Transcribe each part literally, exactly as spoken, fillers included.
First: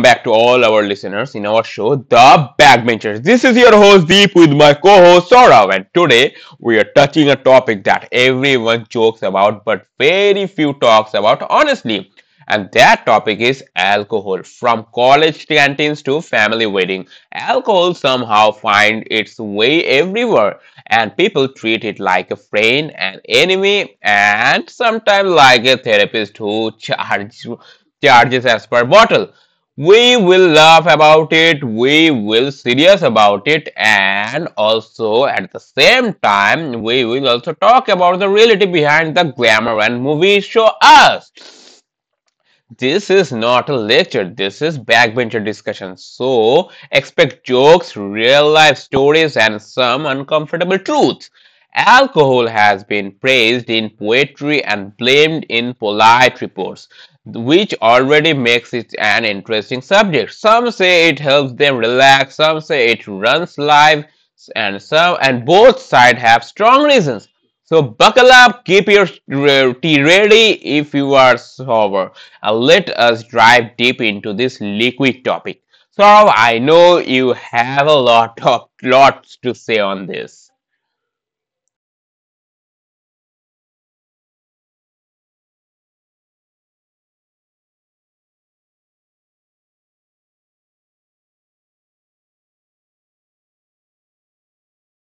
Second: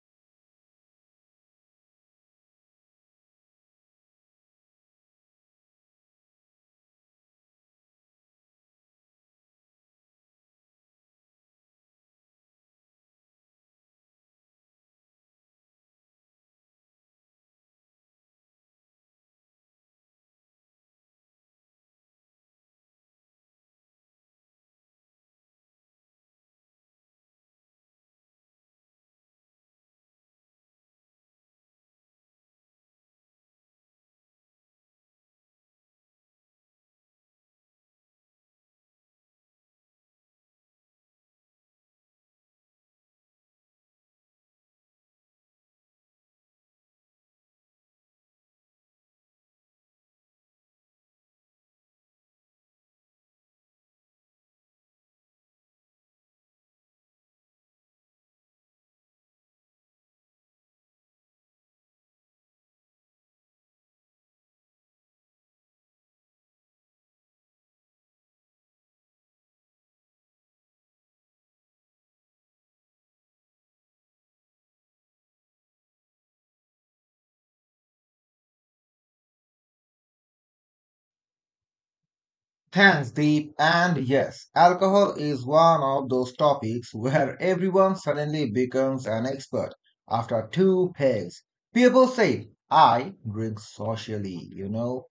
back to all our listeners in our show, The Backbenchers. This is your host Deep with my co-host Saurav, and today we are touching a topic that everyone jokes about, but very few talks about honestly. And that topic is alcohol. From college canteens to family wedding, alcohol somehow finds its way everywhere, and people treat it like a friend, an enemy, and sometimes like a therapist who charges charges as per bottle. We will laugh about it, we will serious about it, and also at the same time, we will also talk about the reality behind the glamour and movies show us. This is not a lecture, this is backbencher discussion. So, expect jokes, real life stories, and some uncomfortable truths. Alcohol has been praised in poetry and blamed in polite reports, which already makes it an interesting subject. Some say it helps them relax, some say it runs life, and some and both sides have strong reasons. So buckle up, keep your uh, tea ready if you are sober. Uh, let us dive deep into this liquid topic. So I know you have a lot of lots to say on this. Thanks, Deep. And yes, alcohol is one of those topics where everyone suddenly becomes an expert after two pegs. People say, I drink socially, you know,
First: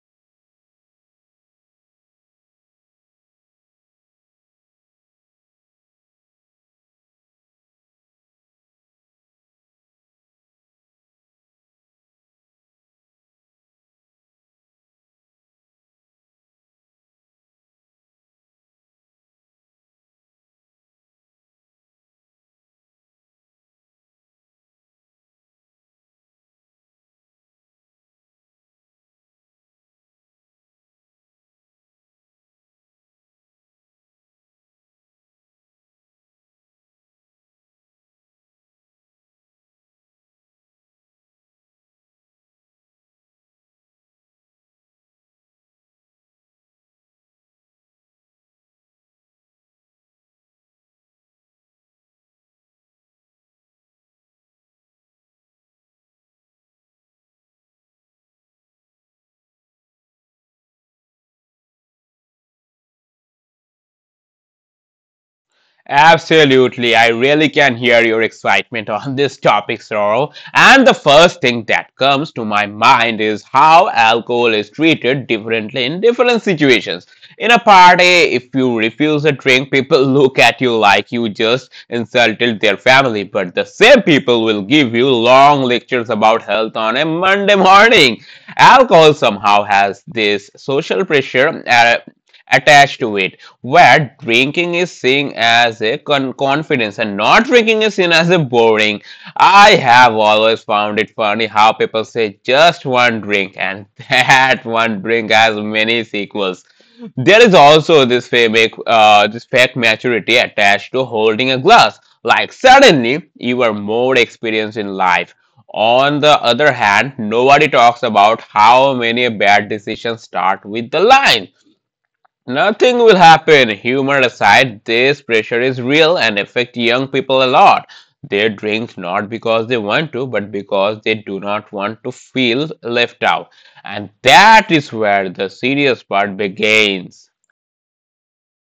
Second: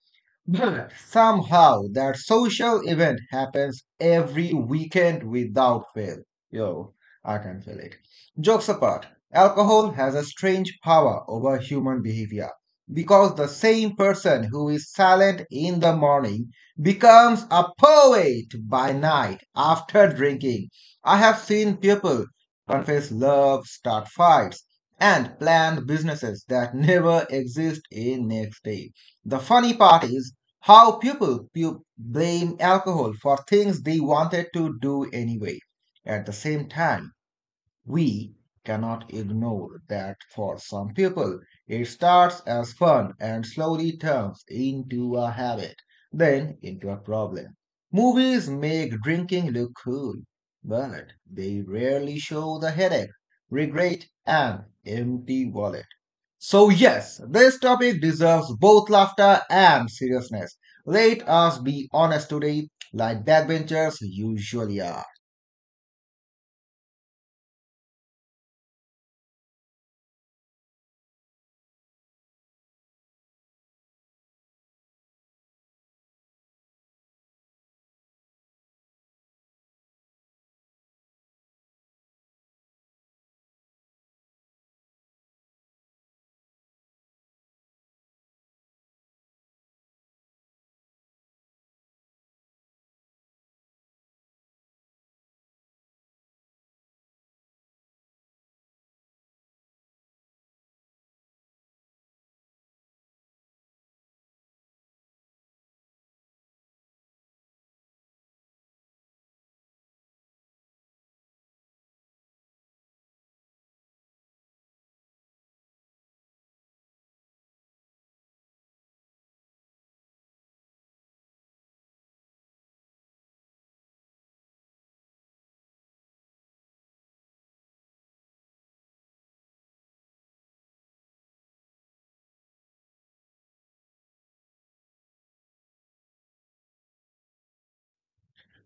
but somehow that social event happens every weekend without fail. Yo, I can feel it. Jokes apart, alcohol has a strange power over human behavior because the same person who is silent in the morning becomes a poet by night after drinking. I have seen people confess love, start fights, and plan businesses that never exist in next day. The funny part is how people pu- blame alcohol for things they wanted to do anyway. At the same time, we cannot ignore that for some people, it starts as fun and slowly turns into a habit, then into a problem. Movies make drinking look cool, but they rarely show the headache, regret, and empty wallet. So, yes, this topic deserves both laughter and seriousness. Let us be honest today, like backbenchers usually are. Absolutely. I really can hear your excitement on this topic, Sorrow. And the first thing that comes to my mind is how alcohol is treated differently in different situations. In a party, if you refuse a drink, people look at you like you just insulted their family. But the same people will give you long lectures about health on a Monday morning. Alcohol somehow has this social pressure uh, attached to it where drinking is seen as a con- confidence and not drinking is seen as a boring. I have always found it funny how people say just one drink and that one drink has many sequels. There is also this fake, uh, this fake maturity attached to holding a glass. Like suddenly you are more experienced in life. On the other hand, nobody talks about how many bad decisions start with the line. Nothing will happen. Humor aside, this pressure is real and affects young people a lot. They drink not because they want to, but because they do not want to feel left out. And that is where the serious part begins.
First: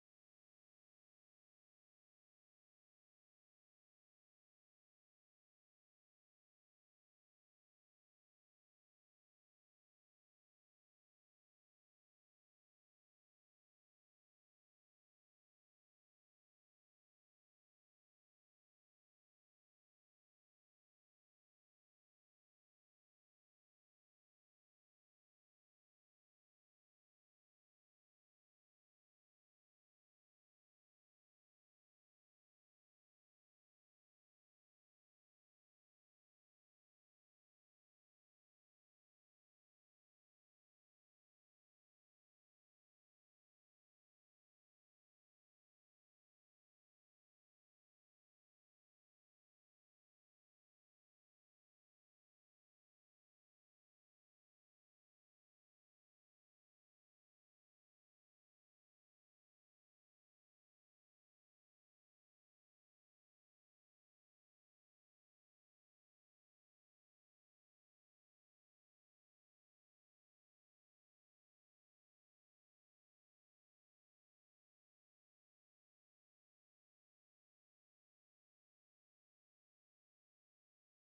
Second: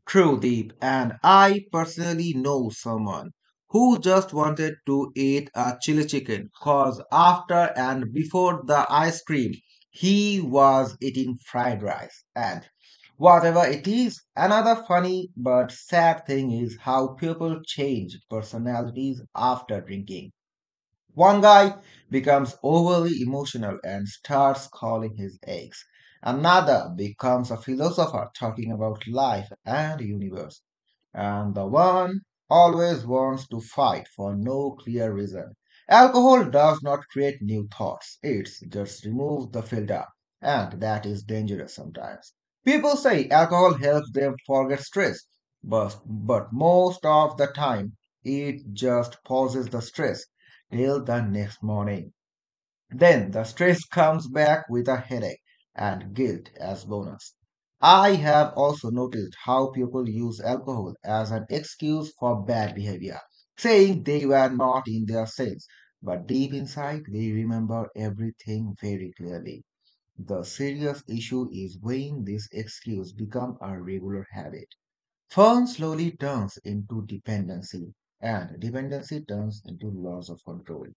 True, Deep, and I personally know someone who just wanted to eat a chili chicken because after and before the ice cream, he was eating fried rice. And whatever it is, another funny but sad thing is how people change personalities after drinking. One guy becomes overly emotional and starts calling his eggs. Another becomes a philosopher talking about life and universe and the one always wants to fight for no clear reason. Alcohol does not create new thoughts, it just removes the filter, and that is dangerous sometimes. People say alcohol helps them forget stress, but, but most of the time it just pauses the stress till the next morning. Then the stress comes back with a headache and guilt as bonus. I have also noticed how people use alcohol as an excuse for bad behavior, saying they were not in their sense, but deep inside they remember everything very clearly. The serious issue is when this excuse becomes a regular habit. Fun slowly turns into dependency, and dependency turns into loss of control.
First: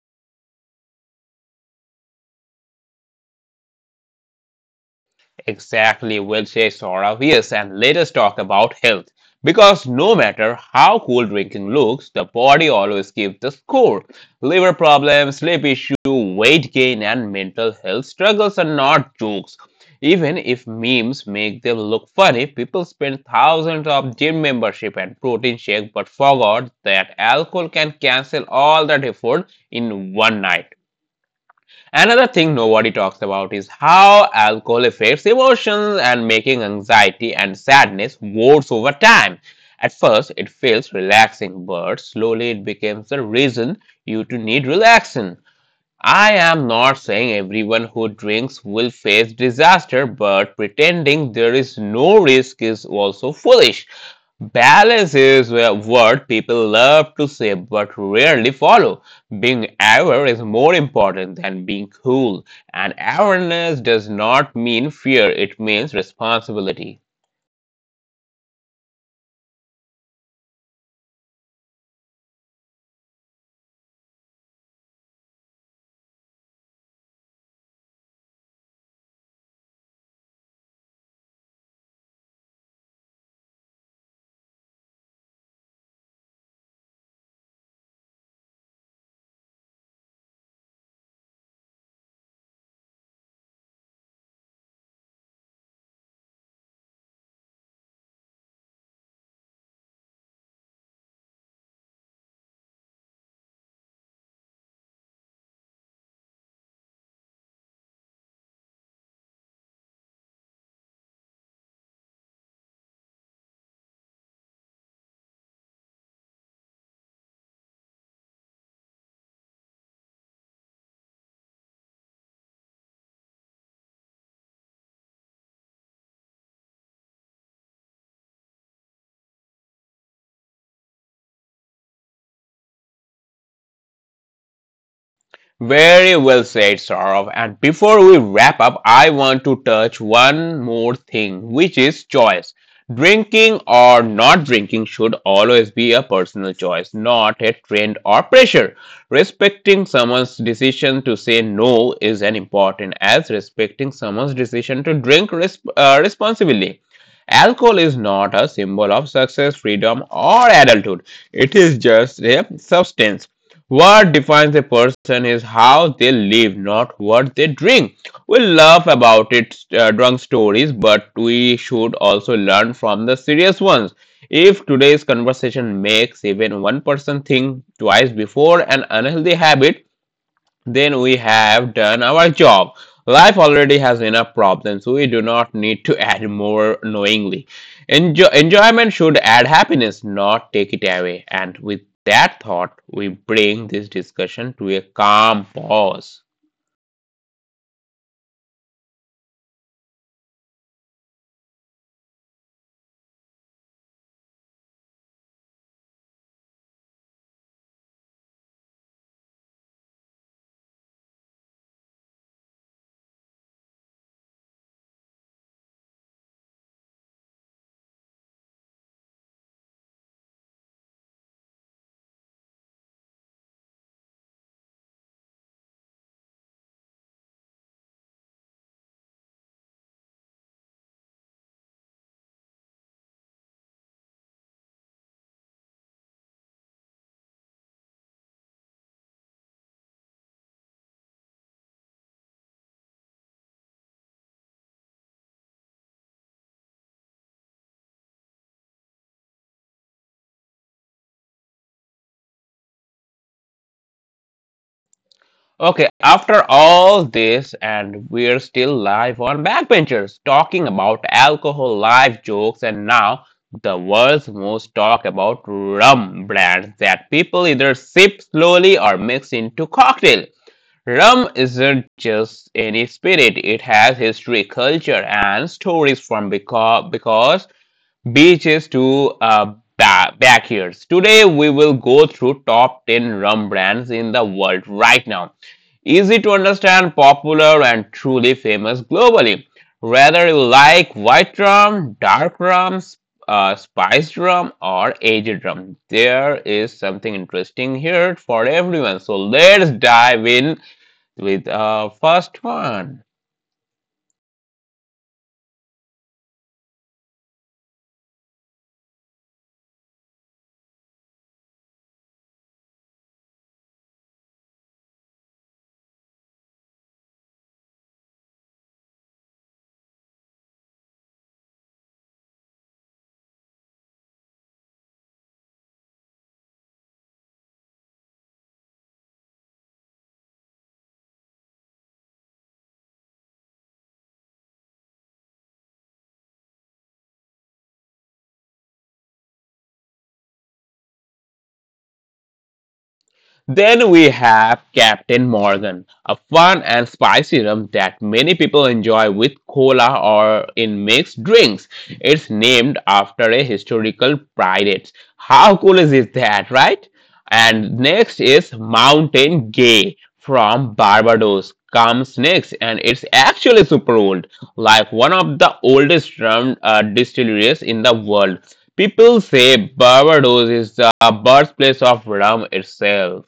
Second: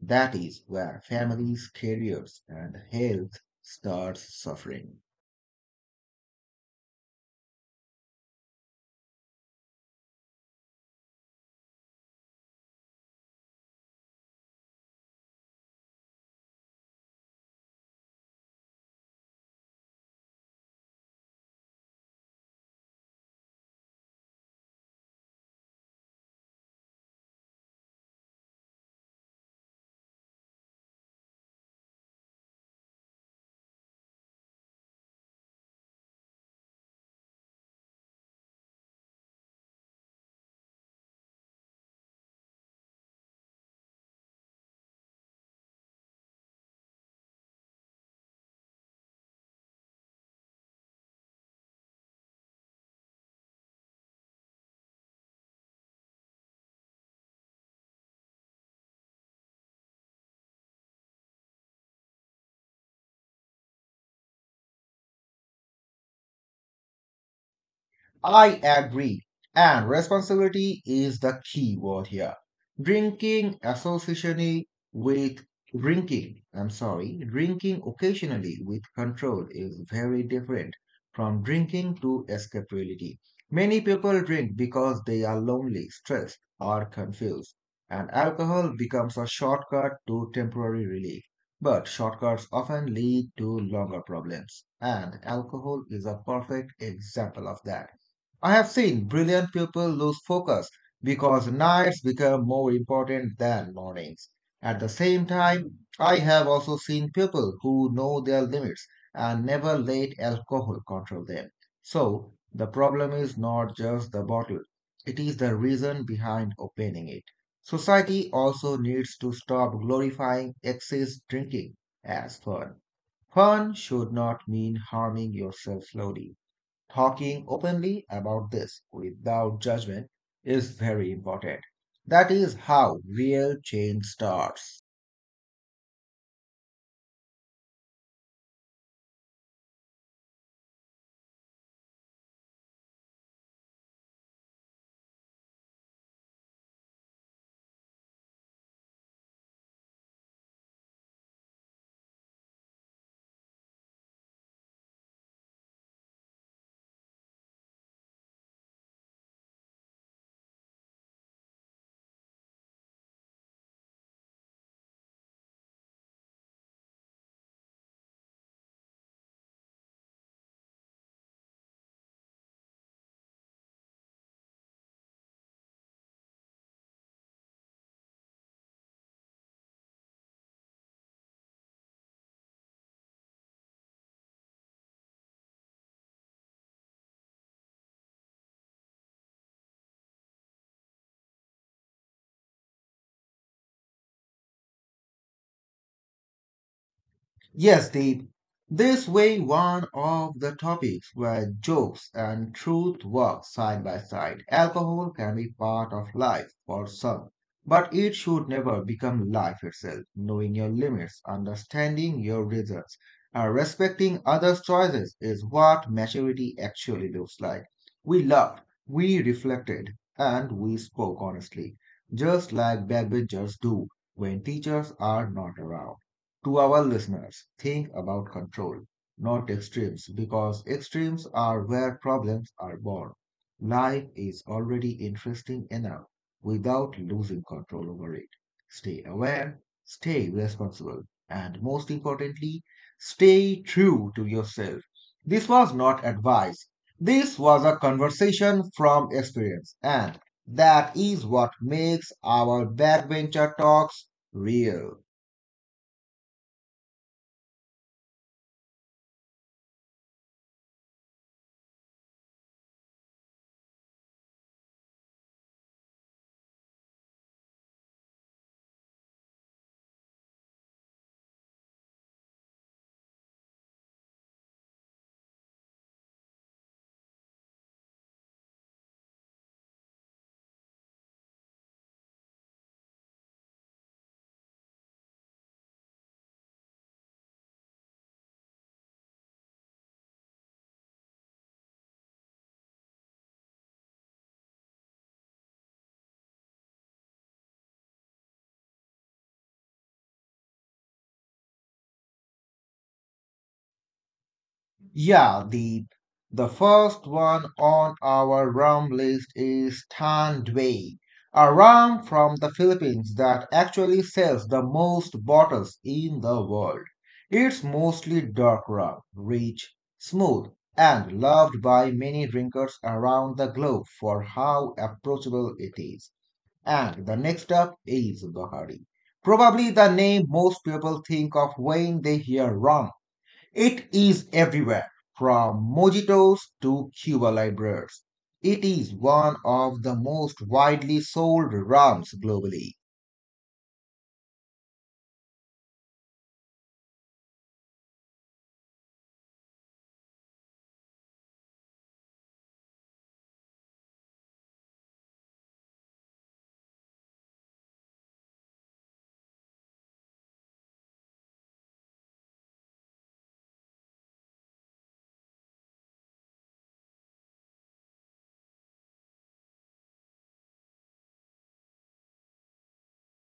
That is where families, careers, and health starts suffering. Exactly, we'll say Saurav. Yes, and let us talk about health. Because no matter how cool drinking looks, the body always gives the score. Liver problems, sleep issue, weight gain, and mental health struggles are not jokes. Even if memes make them look funny, people spend thousands of gym membership and protein shake but forgot that alcohol can cancel all that effort in one night. Another thing nobody talks about is how alcohol affects emotions and making anxiety and sadness worse over time. At first, it feels relaxing, but slowly it becomes the reason you to need relaxation. I am not saying everyone who drinks will face disaster, but pretending there is no risk is also foolish. Balance is a word people love to say but rarely follow. Being aware is more important than being cool, and awareness does not mean fear, it means responsibility. I agree. And responsibility is the key word here. Drinking associationally with drinking, I'm sorry, Drinking occasionally with control is very different from drinking to escape reality. Many people drink because they are lonely, stressed, or confused, and alcohol becomes a shortcut to temporary relief. But shortcuts often lead to longer problems, and alcohol is a perfect example of that. I have seen brilliant people lose focus because nights become more important than mornings. At the same time, I have also seen people who know their limits and never let alcohol control them. So, the problem is not just the bottle, it is the reason behind opening it. Society also needs to stop glorifying excess drinking as fun. Fun should not mean harming yourself slowly. Talking openly about this without judgment is very important. That is how real change starts. Very well said, Saurav. And before we wrap up, I want to touch one more thing, which is choice. Drinking or not drinking should always be a personal choice, not a trend or pressure. Respecting someone's decision to say no is as important as respecting someone's decision to drink resp- uh, responsibly. Alcohol is not a symbol of success, freedom, or adulthood. It is just a substance what defines a person is how they live, not what they drink. We laugh about it, uh, drunk stories, but we should also learn from the serious ones. If today's conversation makes even one person think twice before an unhealthy habit, then we have done our job. Life already has enough problems. We do not need to add more knowingly. Enjoy- enjoyment should add happiness, not take it away. And with that thought, we bring this discussion to a calm pause. Yes, Deep. This way, one of the topics where jokes and truth work side by side. Alcohol can be part of life for some, but it should never become life itself. Knowing your limits, understanding your results, and respecting others' choices is what maturity actually looks like. We loved, we reflected, and we spoke honestly, just like backbenchers do when teachers are not around. To our listeners, think about control, not extremes, because extremes are where problems are born. Life is already interesting enough without losing control over it. Stay aware, stay responsible, and most importantly, stay true to yourself. This was not advice. This was a conversation from experience, and that is what makes our backbencher talks real. Okay, after all this, and we're still live on Backbenchers talking about alcohol, live jokes, and now the world's most talk about rum brands that people either sip slowly or mix into cocktail. Rum isn't just any spirit, it has history, culture, and stories from because, because beaches to uh, ba- backyards. Today we will go through top ten rum brands in the world right now. Easy to understand, popular and truly famous globally. Whether you like white rum, dark rum, sp- uh, spiced rum or aged rum, there is something interesting here for everyone. So let's dive in with our first one. Yeah, the the first one on our rum list is Tanway, a rum from the Philippines that actually sells the most bottles in the world. It's mostly dark rum, rich, smooth, and loved by many drinkers around the globe for how approachable it is. And the next up is Bahari. Probably the name most people think of when they hear rum it is everywhere, from mojitos to Cuba Libres. It is one of the most widely sold rums globally. Then we have Captain Morgan, a fun and spicy rum that many people enjoy with cola or in mixed drinks. It's named after a historical pirate. How cool is it that, right? And next is Mountain Gay from Barbados comes next, and it's actually super old, like one of the oldest rum uh, distilleries in the world. People say Barbados is the birthplace of rum itself.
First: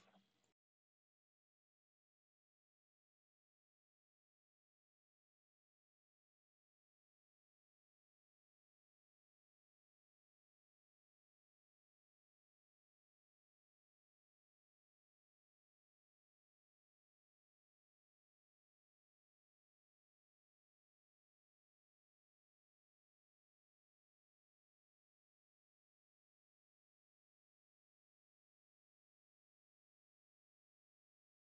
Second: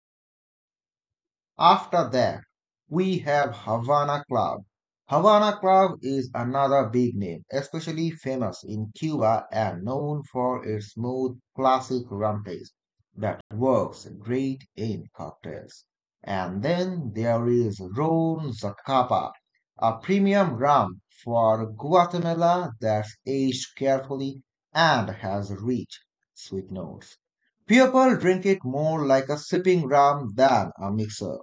After that, we have Havana Club. Havana Club is another big name, especially famous in Cuba and known for its smooth, classic rum taste that works great in cocktails. And then there is Ron Zacapa, a premium rum for Guatemala that's aged carefully and has rich, sweet notes. People drink it more like a sipping rum than a mixer.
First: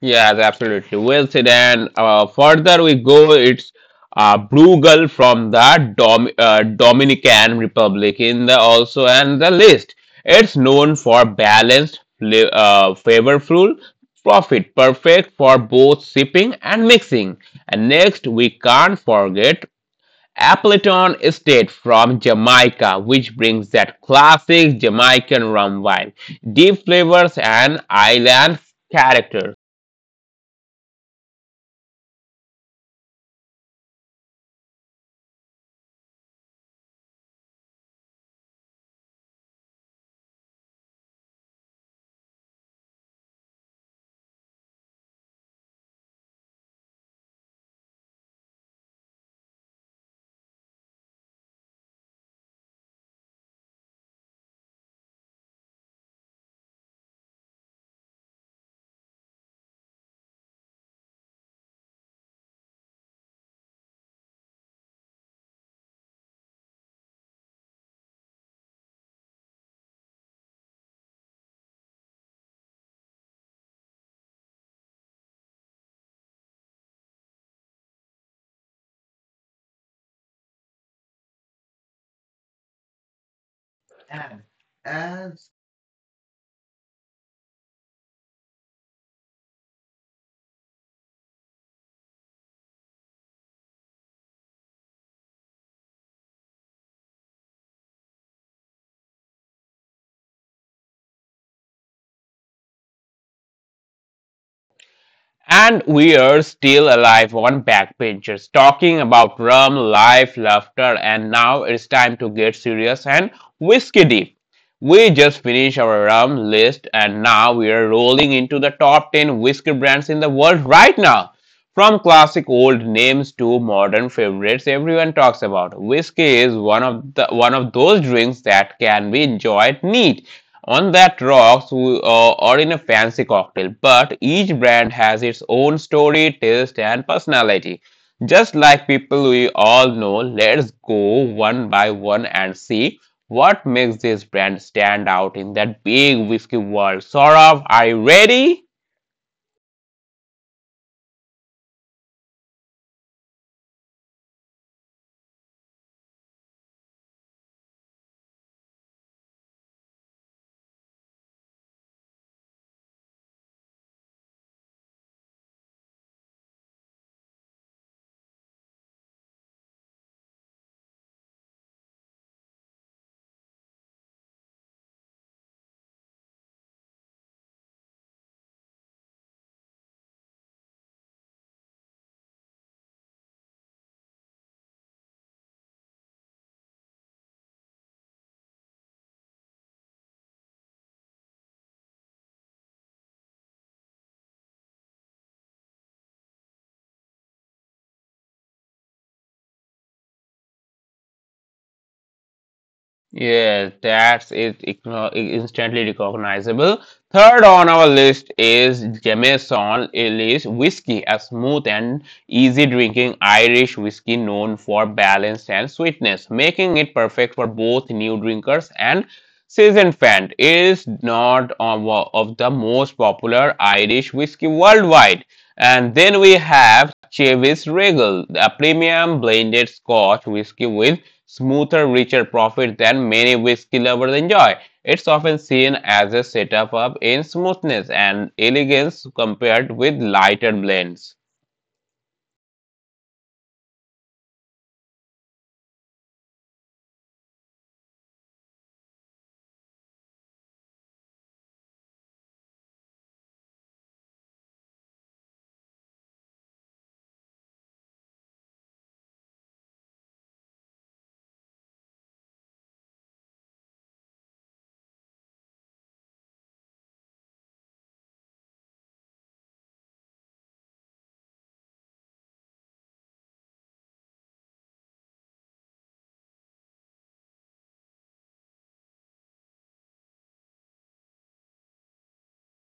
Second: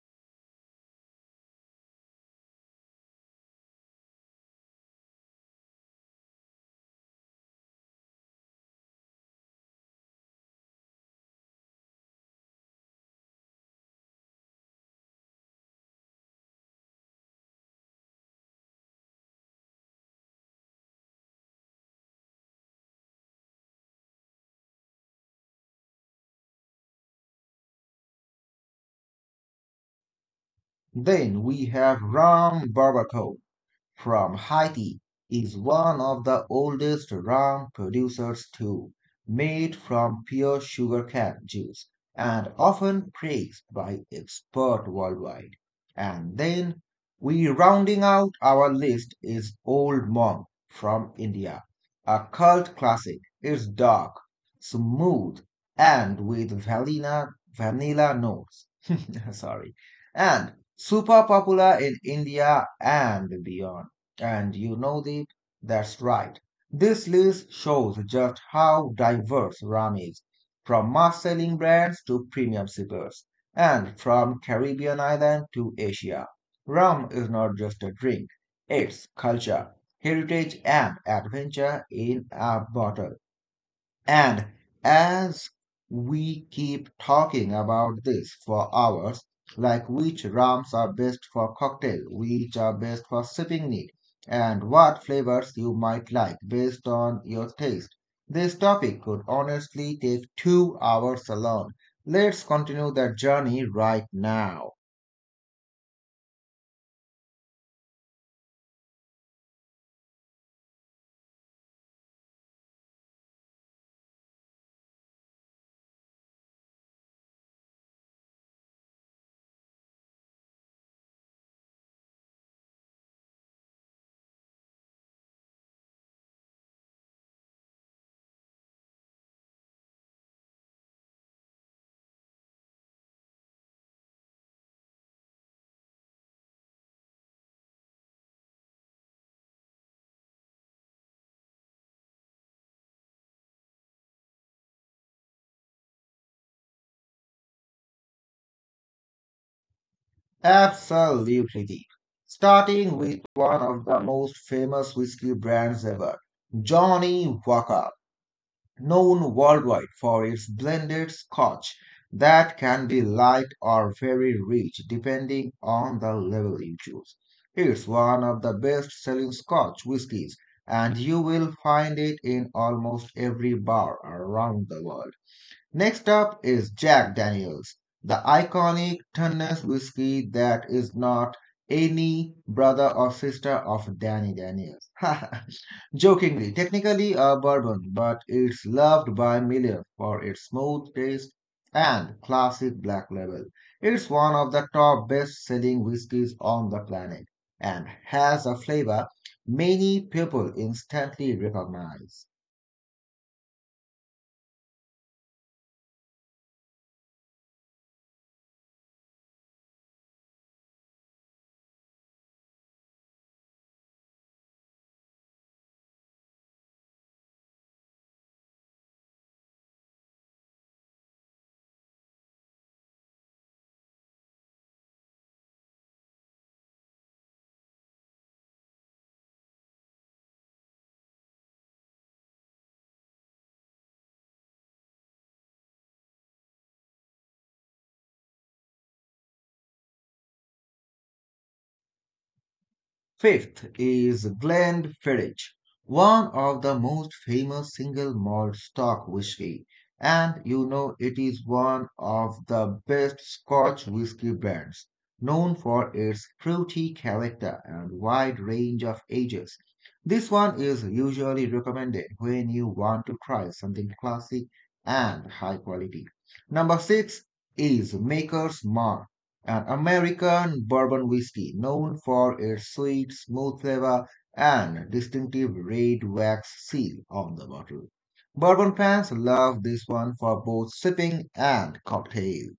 Yes, absolutely. Well said. And uh, further we go, it's uh, Brugal from the Dom uh, Dominican Republic in the also and the list. It's known for balanced, fla- uh, flavorful profit, perfect for both sipping and mixing. And next, we can't forget Appleton Estate from Jamaica, which brings that classic Jamaican rum wine, deep flavors and island character. Then we have ram barbacoa from Haiti is one of the oldest rum producers too, made from pure sugarcane juice and often praised by experts worldwide. And then we rounding out our list is Old Monk from India, a cult classic. It's dark, smooth, and with vanilla vanilla notes. Sorry. And super popular in India and beyond. And you know, Deep, that's right. This list shows just how diverse rum is, from mass-selling brands to premium sippers, and from Caribbean island to Asia. Rum is not just a drink, it's culture, heritage, and adventure in a bottle. And as we keep talking about this for hours, like which rums are best for cocktail, which are best for sipping neat, and what flavors you might like based on your taste, this topic could honestly take two hours alone. Let's continue that journey right now. And we're still alive on backbenchers, talking about rum, life, laughter, and now it's time to get serious and whiskey deep. We just finished our rum list and now we are rolling into the top ten whiskey brands in the world right now. From classic old names to modern favorites everyone talks about. Whiskey is one of the one of those drinks that can be enjoyed neat on that rocks uh, or in a fancy cocktail, but each brand has its own story, taste, and personality. Just like people we all know, let's go one by one and see what makes this brand stand out in that big whiskey world. Saurav, are you ready? Absolutely deep. Starting with one of the most famous whiskey brands ever, Johnny Walker. Known worldwide for its blended scotch that can be light or very rich depending on the level you choose. It's one of the best selling scotch whiskies, and you will find it in almost every bar around the world. Next up is Jack Daniels, the iconic Tennessee whiskey that is not any brother or sister of Danny Daniels. Jokingly, technically a bourbon, but it's loved by millions for its smooth taste and classic black label. It's one of the top best-selling whiskies on the planet and has a flavor many people instantly recognize. Yes, that's it igno- instantly recognizable. Third on our list is Jameson Ellis Whiskey, a smooth and easy drinking Irish whiskey known for balance and sweetness, making it perfect for both new drinkers and seasoned fans. It is not of of the most popular Irish whiskey worldwide. And then we have Chevis Regal, a premium blended Scotch whiskey with smoother, richer profit than many whiskey lovers enjoy. It's often seen as a setup up in smoothness and elegance compared with lighter blends. Fifth is Glenfiddich, one of the most famous single malt stock whiskey, and you know it is one of the best Scotch whiskey brands, known for its fruity character and wide range of ages. This one is usually recommended when you want to try something classic and high quality. Number six is Maker's Mark an American bourbon whiskey known for its sweet, smooth flavor and distinctive red wax seal on the bottle. Bourbon fans love this one for both sipping and cocktails.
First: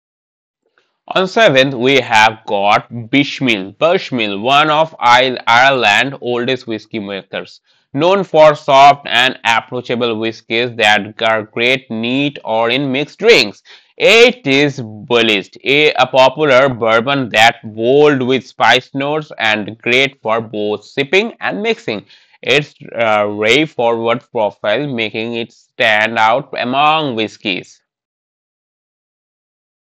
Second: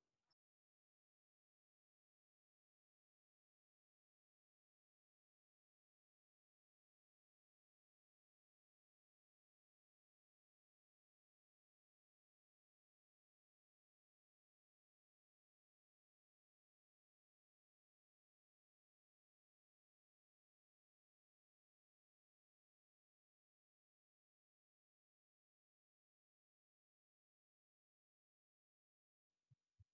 On seventh, we have got Bishmil, Bushmil, one of I- Ireland's oldest whiskey makers, known for soft and approachable whiskies that are great neat or in mixed drinks. It is Bullist, a, a popular bourbon that bold with spice notes and great for both sipping and mixing. Its uh, ray forward profile making it stand out among whiskies.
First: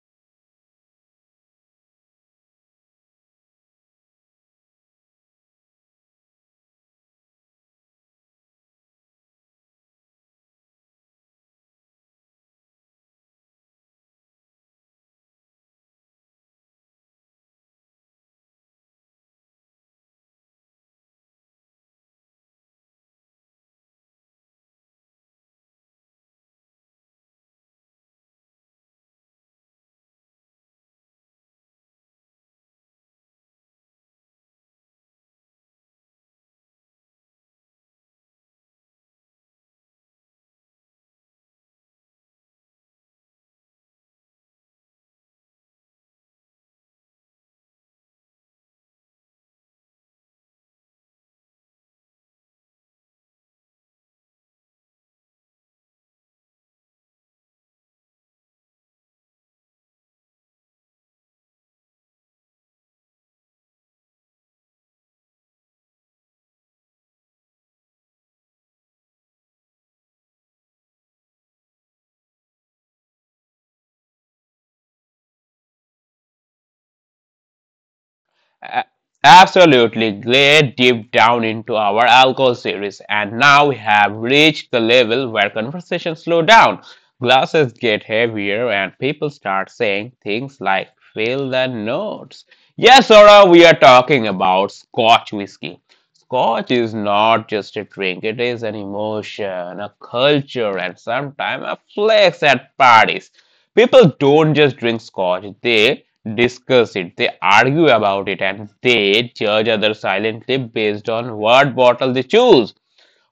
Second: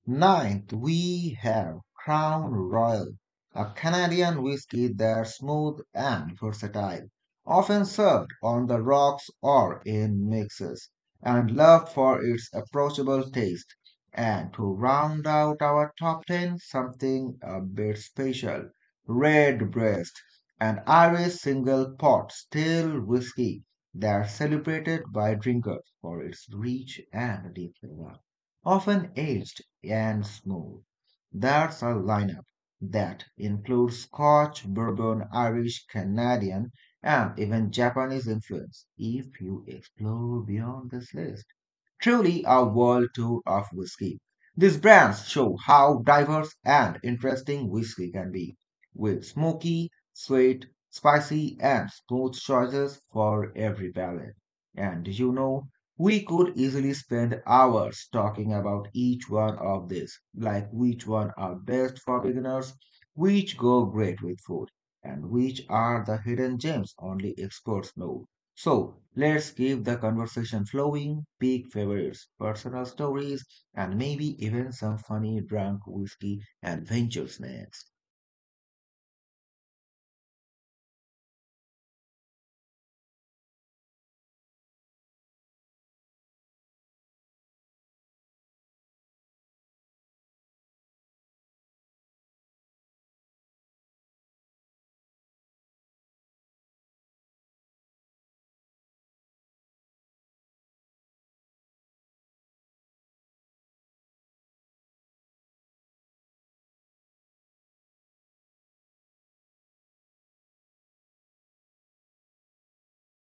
Ninth, we have Crown Royal, a Canadian whiskey that's smooth and versatile, often served on the rocks or in mixes, and loved for its approachable taste. And to round out our top ten, something a bit special Redbreast, an Irish single pot still whiskey that's celebrated by drinkers for its rich and deep flavor often aged and smooth. That's a lineup that includes Scotch, Bourbon, Irish, Canadian, and even Japanese influence if you explore beyond this list. Truly a world tour of whiskey. These brands show how diverse and interesting whiskey can be, with smoky, sweet, spicy, and smooth choices for every palate. And you know, we could easily spend hours talking about each one of these, like which one are best for beginners, which go great with food, and which are the hidden gems only experts know. So let's keep the conversation flowing, pick favorites, personal stories, and maybe even some funny drunk whiskey adventures next. A- Absolutely great deep down into our alcohol series, and now we have reached the level where conversations slow down, glasses get heavier, and people start saying things like "fill the notes." Yes, Sora, we are talking about Scotch whiskey. Scotch is not just a drink; it is an emotion, a culture, and sometimes a flex at parties. People don't just drink scotch, they discuss it, they argue about it, and they judge others silently based on what bottle they choose.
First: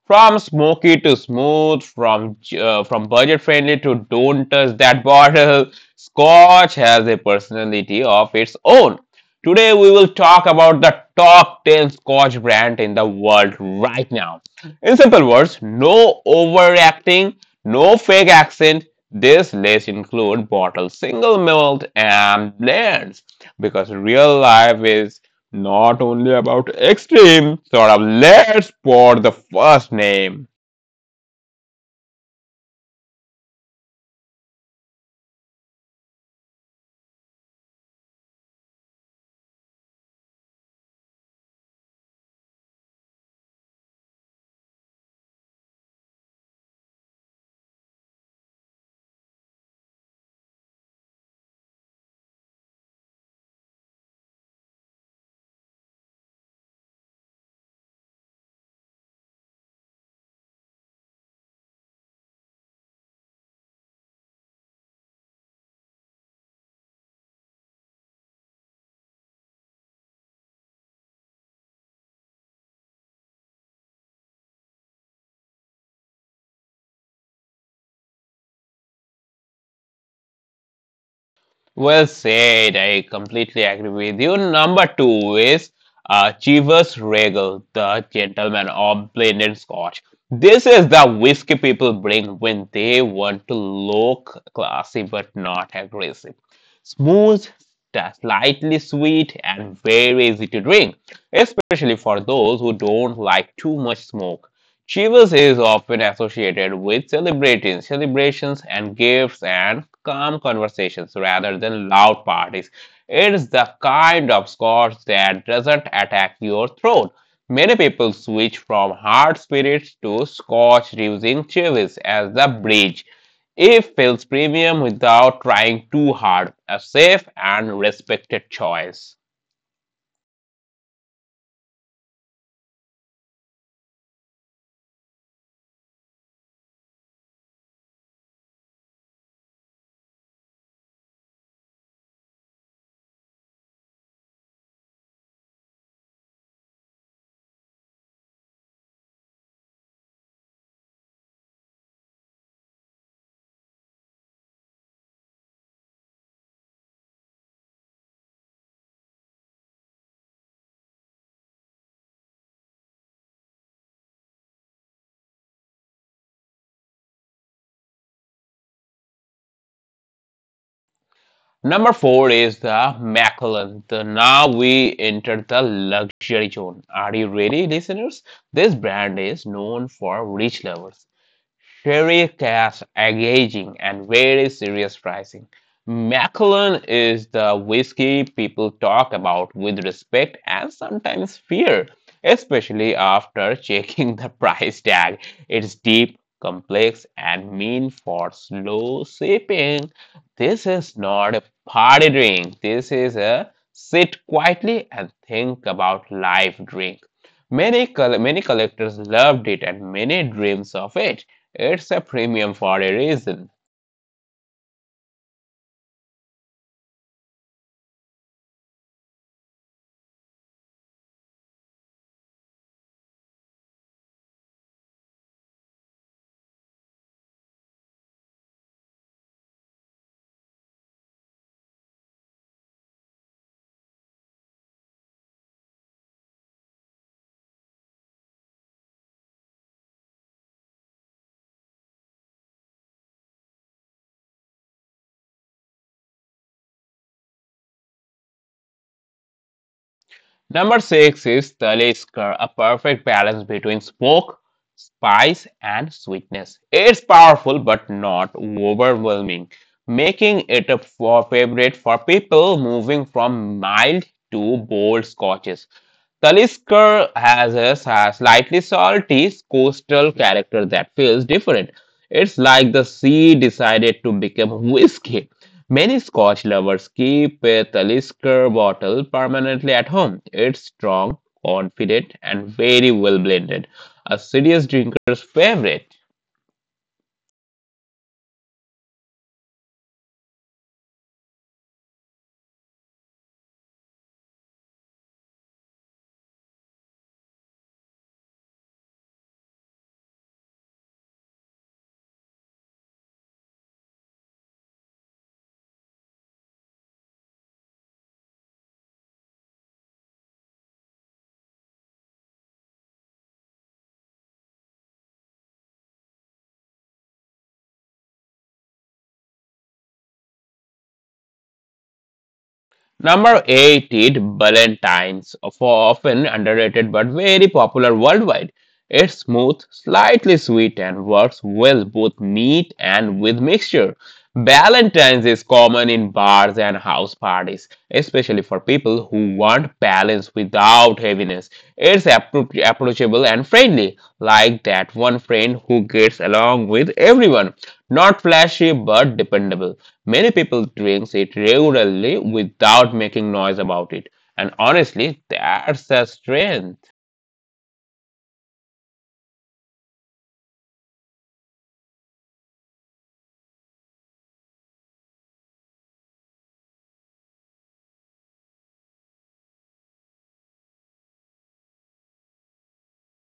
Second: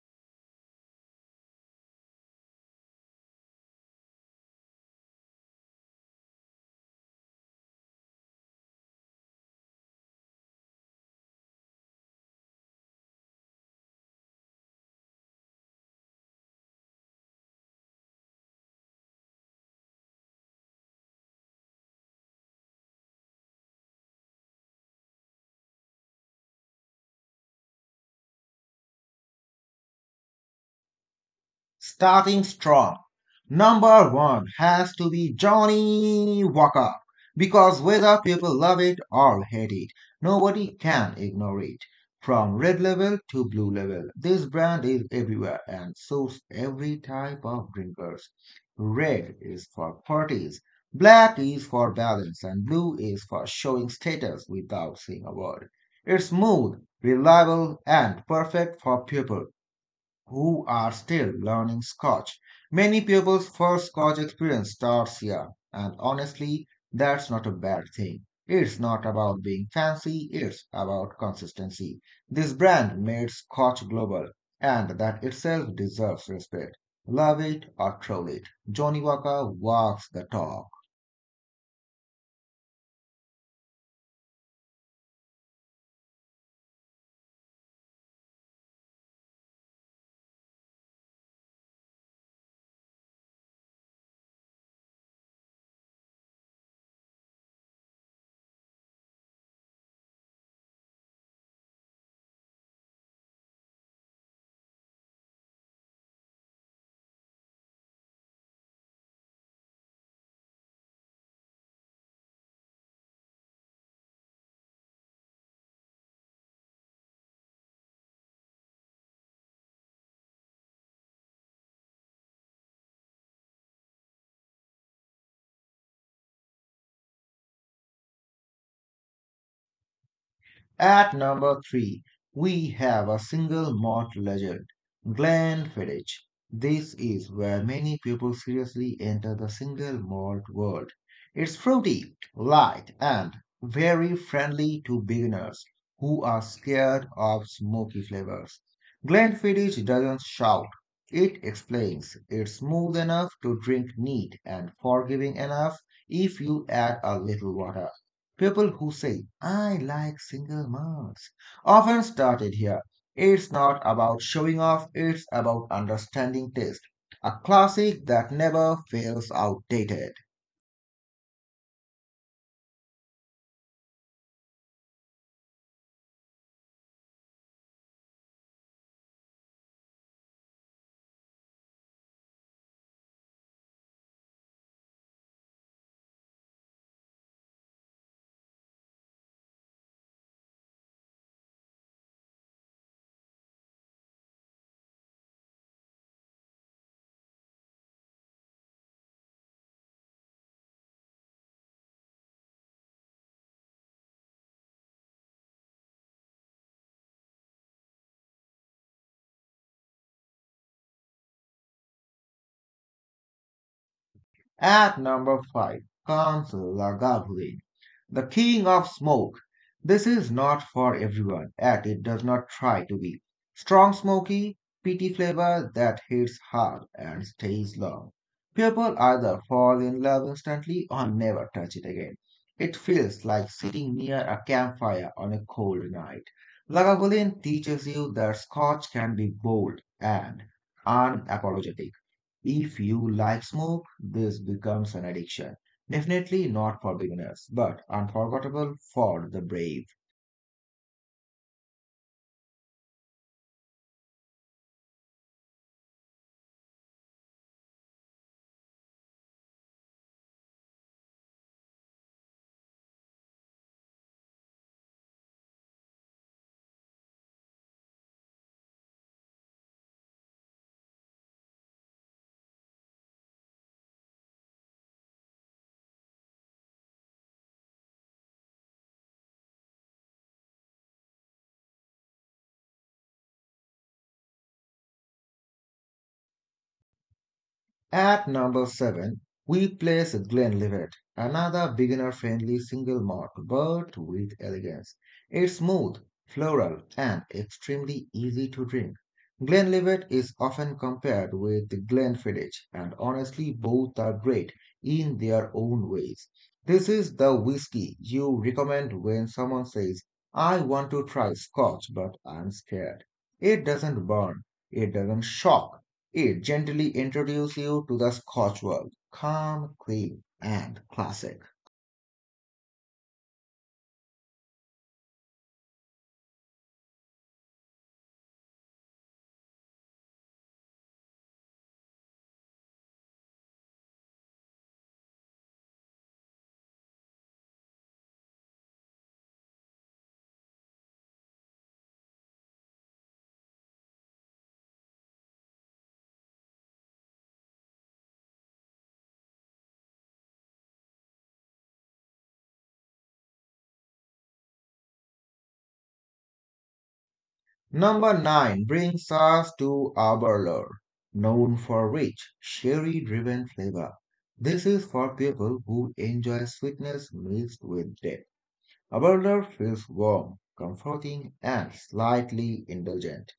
From smoky to smooth, from uh, from budget friendly to don't touch that bottle, Scotch has a personality of its own. Today we will talk about the top ten Scotch brand in the world right now. In simple words, no overacting, no fake accent. This list includes bottle single malt and blends because real life is not only about extreme, sort of let's spot the first name. Starting strong. Number one has to be Johnny Walker because whether people love it or hate it, nobody can ignore it. From red level to blue level, this brand is everywhere and suits every type of drinkers. Red is for parties, black is for balance, and blue is for showing status without saying a word. It's smooth, reliable, and perfect for people who are still learning Scotch. Many people's first Scotch experience starts here, and honestly, that's not a bad thing. It's not about being fancy, it's about consistency. This brand made Scotch global, and that itself deserves respect. Love it or troll it, Johnny Walker walks the talk. Well said. I completely agree with you. Number two is uh, Chivas Regal, the gentleman of blended scotch. This is the whiskey people bring when they want to look classy but not aggressive. Smooth, ta- Slightly sweet, and very easy to drink, especially for those who don't like too much smoke. Chivas is often associated with celebrating celebrations and gifts and calm conversations rather than loud parties. It is the kind of scotch that doesn't attack your throat. Many people switch from hard spirits to scotch using Chivas as the bridge. It feels premium without trying too hard, a safe and respected choice. At number three, we have a single malt legend, Glenfiddich. This is where many people seriously enter the single malt world. It's fruity, light, and very friendly to beginners who are scared of smoky flavors. Glenfiddich doesn't shout. It explains. It's smooth enough to drink neat and forgiving enough if you add a little water. People who say, I like single moms, often started here. It's not about showing off, it's about understanding taste, a classic that never feels outdated. Number four is the Macallan. The now we enter the luxury zone. Are you ready, listeners? This brand is known for rich lovers. Ferry cash engaging and very serious pricing. Macallan is the whiskey people talk about with respect and sometimes fear, especially after checking the price tag. It's deep, complex, and mean for slow sipping. This is not a party drink. This is a sit quietly and think about life drink. Many, col- many collectors loved it and many dreams of it. It's a premium for a reason. At number five, Councillor Goblin, the king of smoke. This is not for everyone, and it does not try to be. Strong smoky, peaty flavor that hits hard and stays long. People either fall in love instantly or never touch it again. It feels like sitting near a campfire on a cold night. Lagavulin teaches you that Scotch can be bold and unapologetic. If you like smoke, this becomes an addiction. Definitely not for beginners, but unforgettable for the brave. Number six is Talisker, a perfect balance between smoke, spice, and sweetness. It's powerful but not overwhelming, making it a for favorite for people moving from mild to bold scotches. Talisker has a sa- slightly salty coastal character that feels different. It's like the sea decided to become whiskey. Many Scotch lovers keep a Talisker bottle permanently at home. It's strong, confident, and very well blended. A serious drinker's favorite. At number seven, we place Glenlivet, another beginner-friendly single malt but with elegance. It's smooth, floral, and extremely easy to drink. Glenlivet is often compared with Glenfiddich, and honestly, both are great in their own ways. This is the whiskey you recommend when someone says, "I want to try Scotch, but I'm scared." It doesn't burn, it doesn't shock, it gently introduces you to the Scotch world, calm, clean, and classic. Number eight is Ballantines, often underrated but very popular worldwide. It's smooth, slightly sweet, and works well both neat and with mixture. Ballantines is common in bars and house parties, especially for people who want balance without heaviness. It's appro- approachable and friendly, like that one friend who gets along with everyone. Not flashy but dependable. Many people drink it regularly without making noise about it, and honestly, that's a strength. Number nine brings us to Arbor, known for rich, sherry driven flavor. This is for people who enjoy sweetness mixed with depth. Aberdare feels warm, comforting, and slightly indulgent.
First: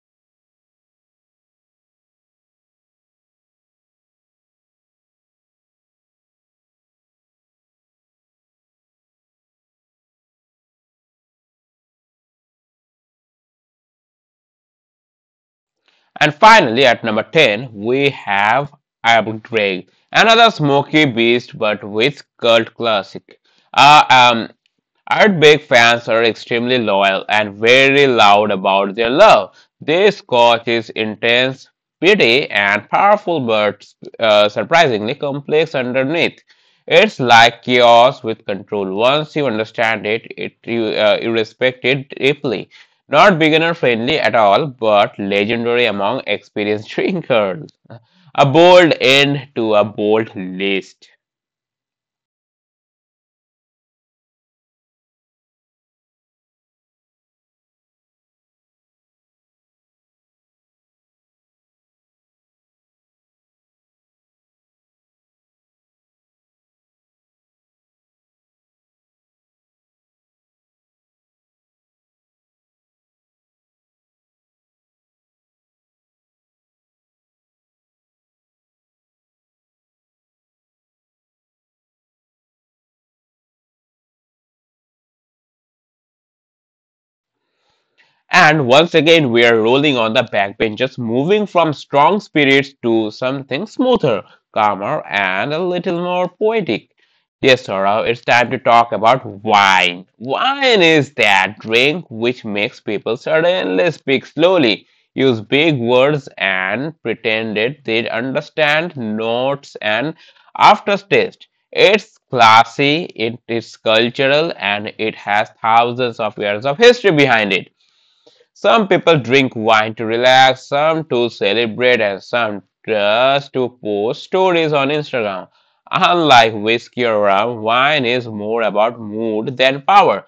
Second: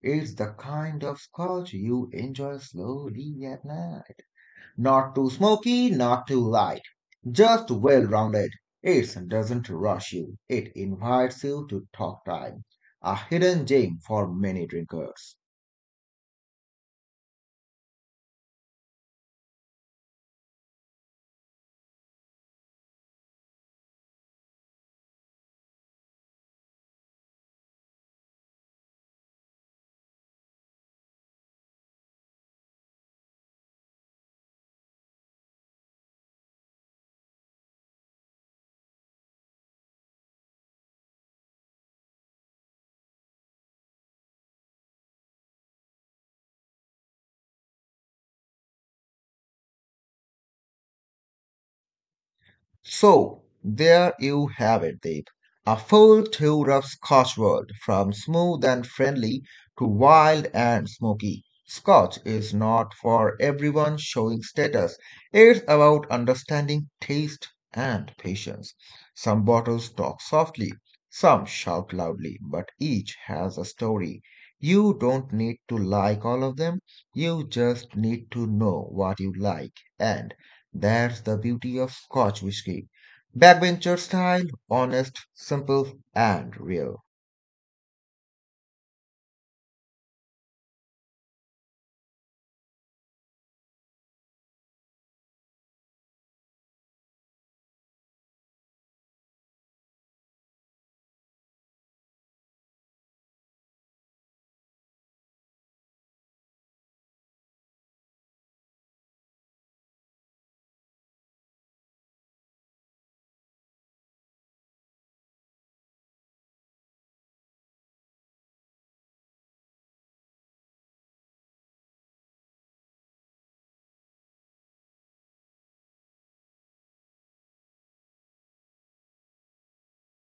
It's the kind of scotch you enjoy slowly at night. Not too smoky, not too light, just well rounded. It doesn't rush you, it invites you to talk time, a hidden gem for many drinkers. And finally, at number ten, we have Earl Grey, another smoky beast but with cult classic. Uh, um, Ardbeg fans are extremely loyal and very loud about their love. They Scotch is intense, pretty, and powerful, but uh, surprisingly complex underneath. It's like chaos with control. Once you understand it, it you, uh, you respect it deeply. Not beginner friendly at all, but legendary among experienced drinkers. A bold end to a bold list. So there you have it, Deep. A full tour of Scotch world from smooth and friendly to wild and smoky. Scotch is not for everyone showing status. It's about understanding taste and patience. Some bottles talk softly, some shout loudly, but each has a story. You don't need to like all of them. You just need to know what you like, and that's the beauty of Scotch whisky. Backbencher style, honest, simple, and real. And once again, we are rolling on the backbenches, moving from strong spirits to something smoother, calmer, and a little more poetic. Yes, Saurav, it's time to talk about wine. Wine is that drink which makes people suddenly speak slowly, use big words, and pretend it they understand notes and aftertaste. It's classy, it is cultural, and it has thousands of years of history behind it. Some people drink wine to relax, some to celebrate, and some just to post stories on Instagram. Unlike whiskey or rum, wine is more about mood than power.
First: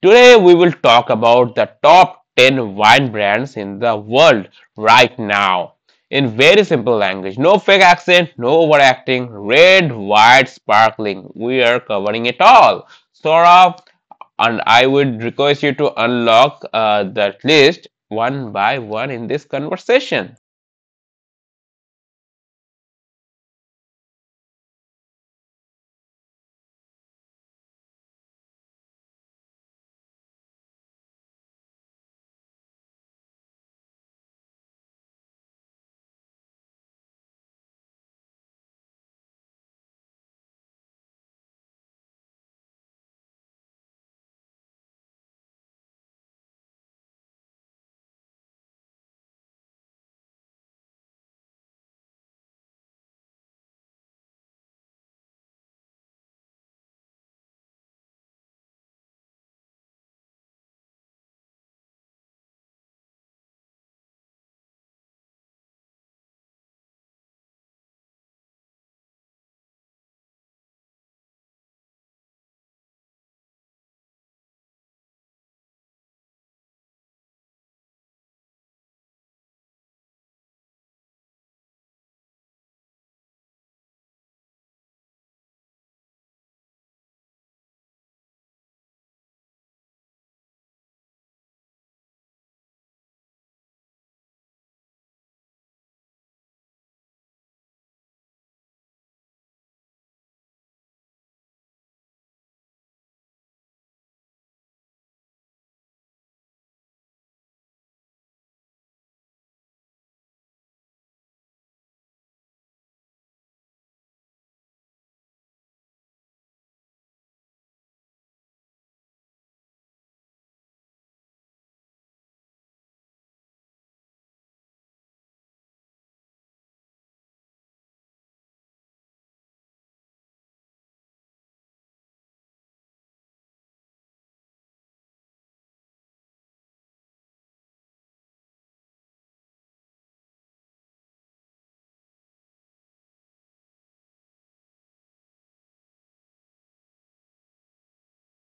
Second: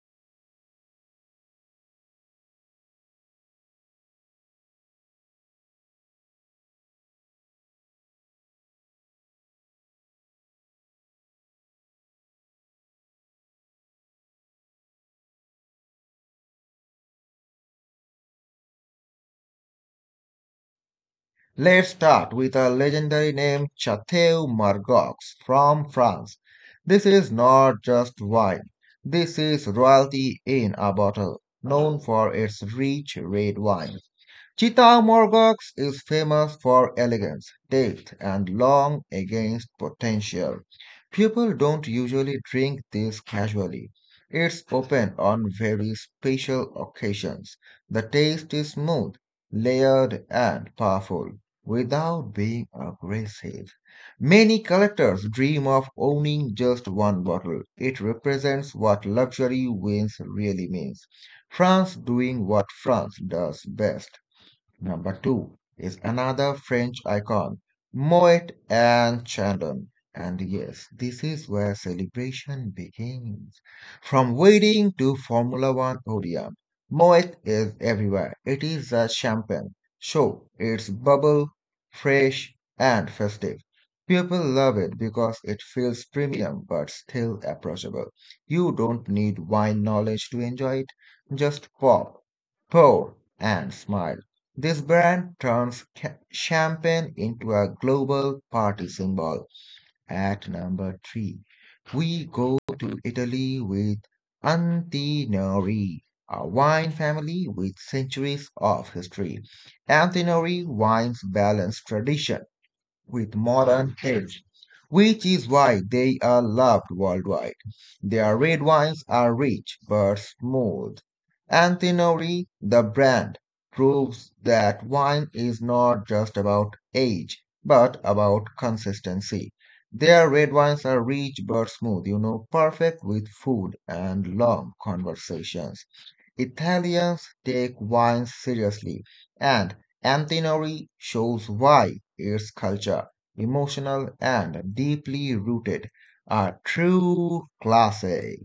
Today, we will talk about the top ten wine brands in the world right now. In very simple language, no fake accent, no overacting, red, white, sparkling. We are covering it all. Saurabh, and I would request you to unlock uh, that list one by one in this conversation. Let's start with a legendary name, Chateau Margaux from France. This is not just wine, this is royalty in a bottle, known for its rich red wine. Chittamurgox is famous for elegance, taste, and long against potential. People don't usually drink this casually. It's open on very special occasions. The taste is smooth, layered, and powerful without being aggressive. Many collectors dream of owning just one bottle. It represents what luxury wines really means. France doing what France does best. Number two is another French icon, Moet and Chandon. And yes, this is where celebration begins. From wedding to Formula One podium, Moet is everywhere. It is a champagne show. It's bubble, fresh, and festive. People love it because it feels premium but still approachable. You don't need wine knowledge to enjoy it. Just pop, pour, and smile. This brand turns ca- champagne into a global party symbol. At number three, we go to Italy with Antinori, a wine family with centuries of history. Antinori wines balance tradition with modern age, which is why they are loved worldwide. Their red wines are rich but smooth. Antinori, the brand, proves that wine is not just about age, but about consistency. Their red wines are rich but smooth, you know, perfect with food and long conversations. Italians take wine seriously, and Antinori shows why its culture, emotional and deeply rooted, are true classics.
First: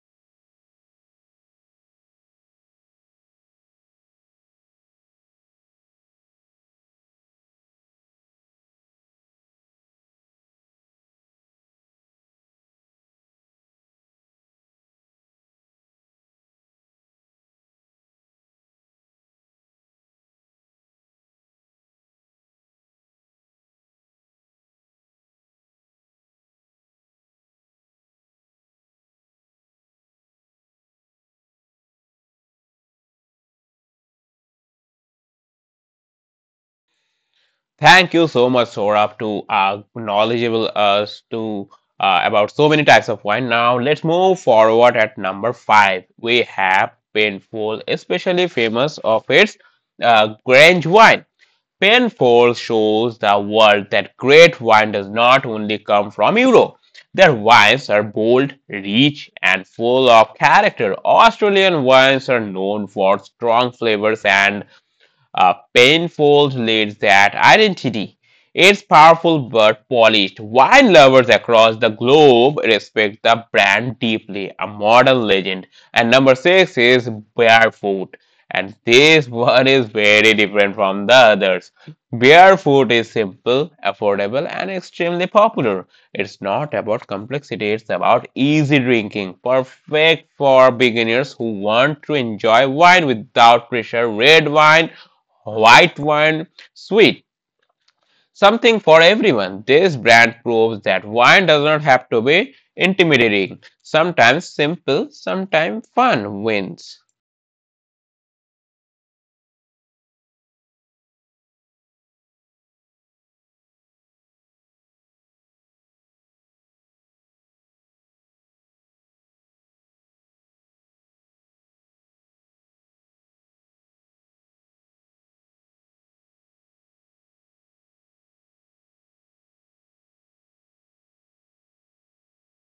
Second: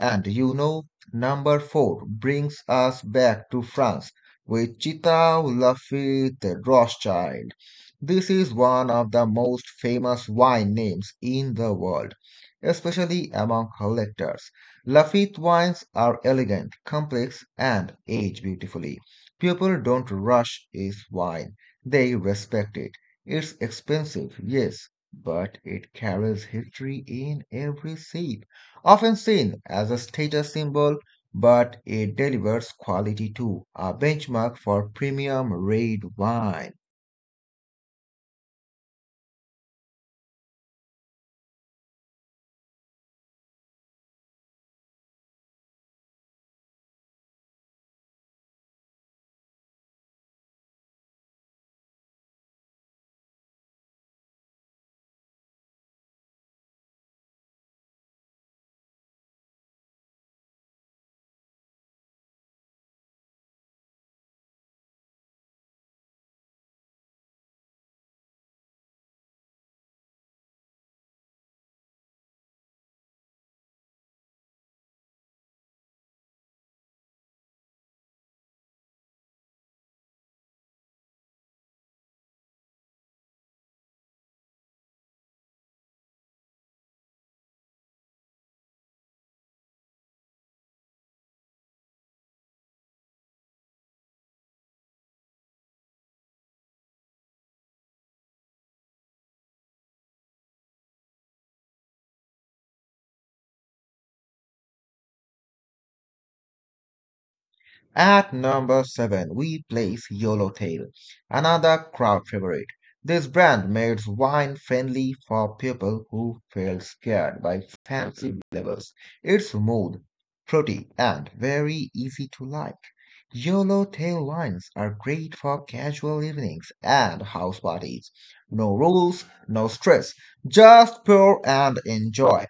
And you know, number four brings us back to France with Chita Lafitte Rothschild. This is one of the most famous wine names in the world, especially among collectors. Lafitte wines are elegant, complex, and age beautifully. People don't rush its wine, they respect it. It's expensive, yes, but it carries history in every sip, often seen as a status symbol, but it delivers quality too, a benchmark for premium red wine. Thank you so much, Saurabh, to uh, knowledgeable us to uh, about so many types of wine. Now let's move forward at number five. We have painful, especially famous of its uh, Grange wine. Penfold shows the world that great wine does not only come from Europe. Their wines are bold, rich, and full of character. Australian wines are known for strong flavors and a painful needs that identity. It's powerful but polished. Wine lovers across the globe respect the brand deeply, a modern legend. And number six is Barefoot. And this one is very different from the others. Barefoot is simple, affordable, and extremely popular. It's not about complexity, it's about easy drinking, perfect for beginners who want to enjoy wine without pressure. Red wine, white wine, sweet, something for everyone. This brand proves that wine does not have to be intimidating. Sometimes simple, sometimes fun wins. At number seven, we place Yellowtail, another crowd favorite. This brand makes wine friendly for people who feel scared by fancy flavors. It's smooth, fruity, and very easy to like. Yellowtail wines are great for casual evenings and house parties. No rules, no stress, just pour and enjoy.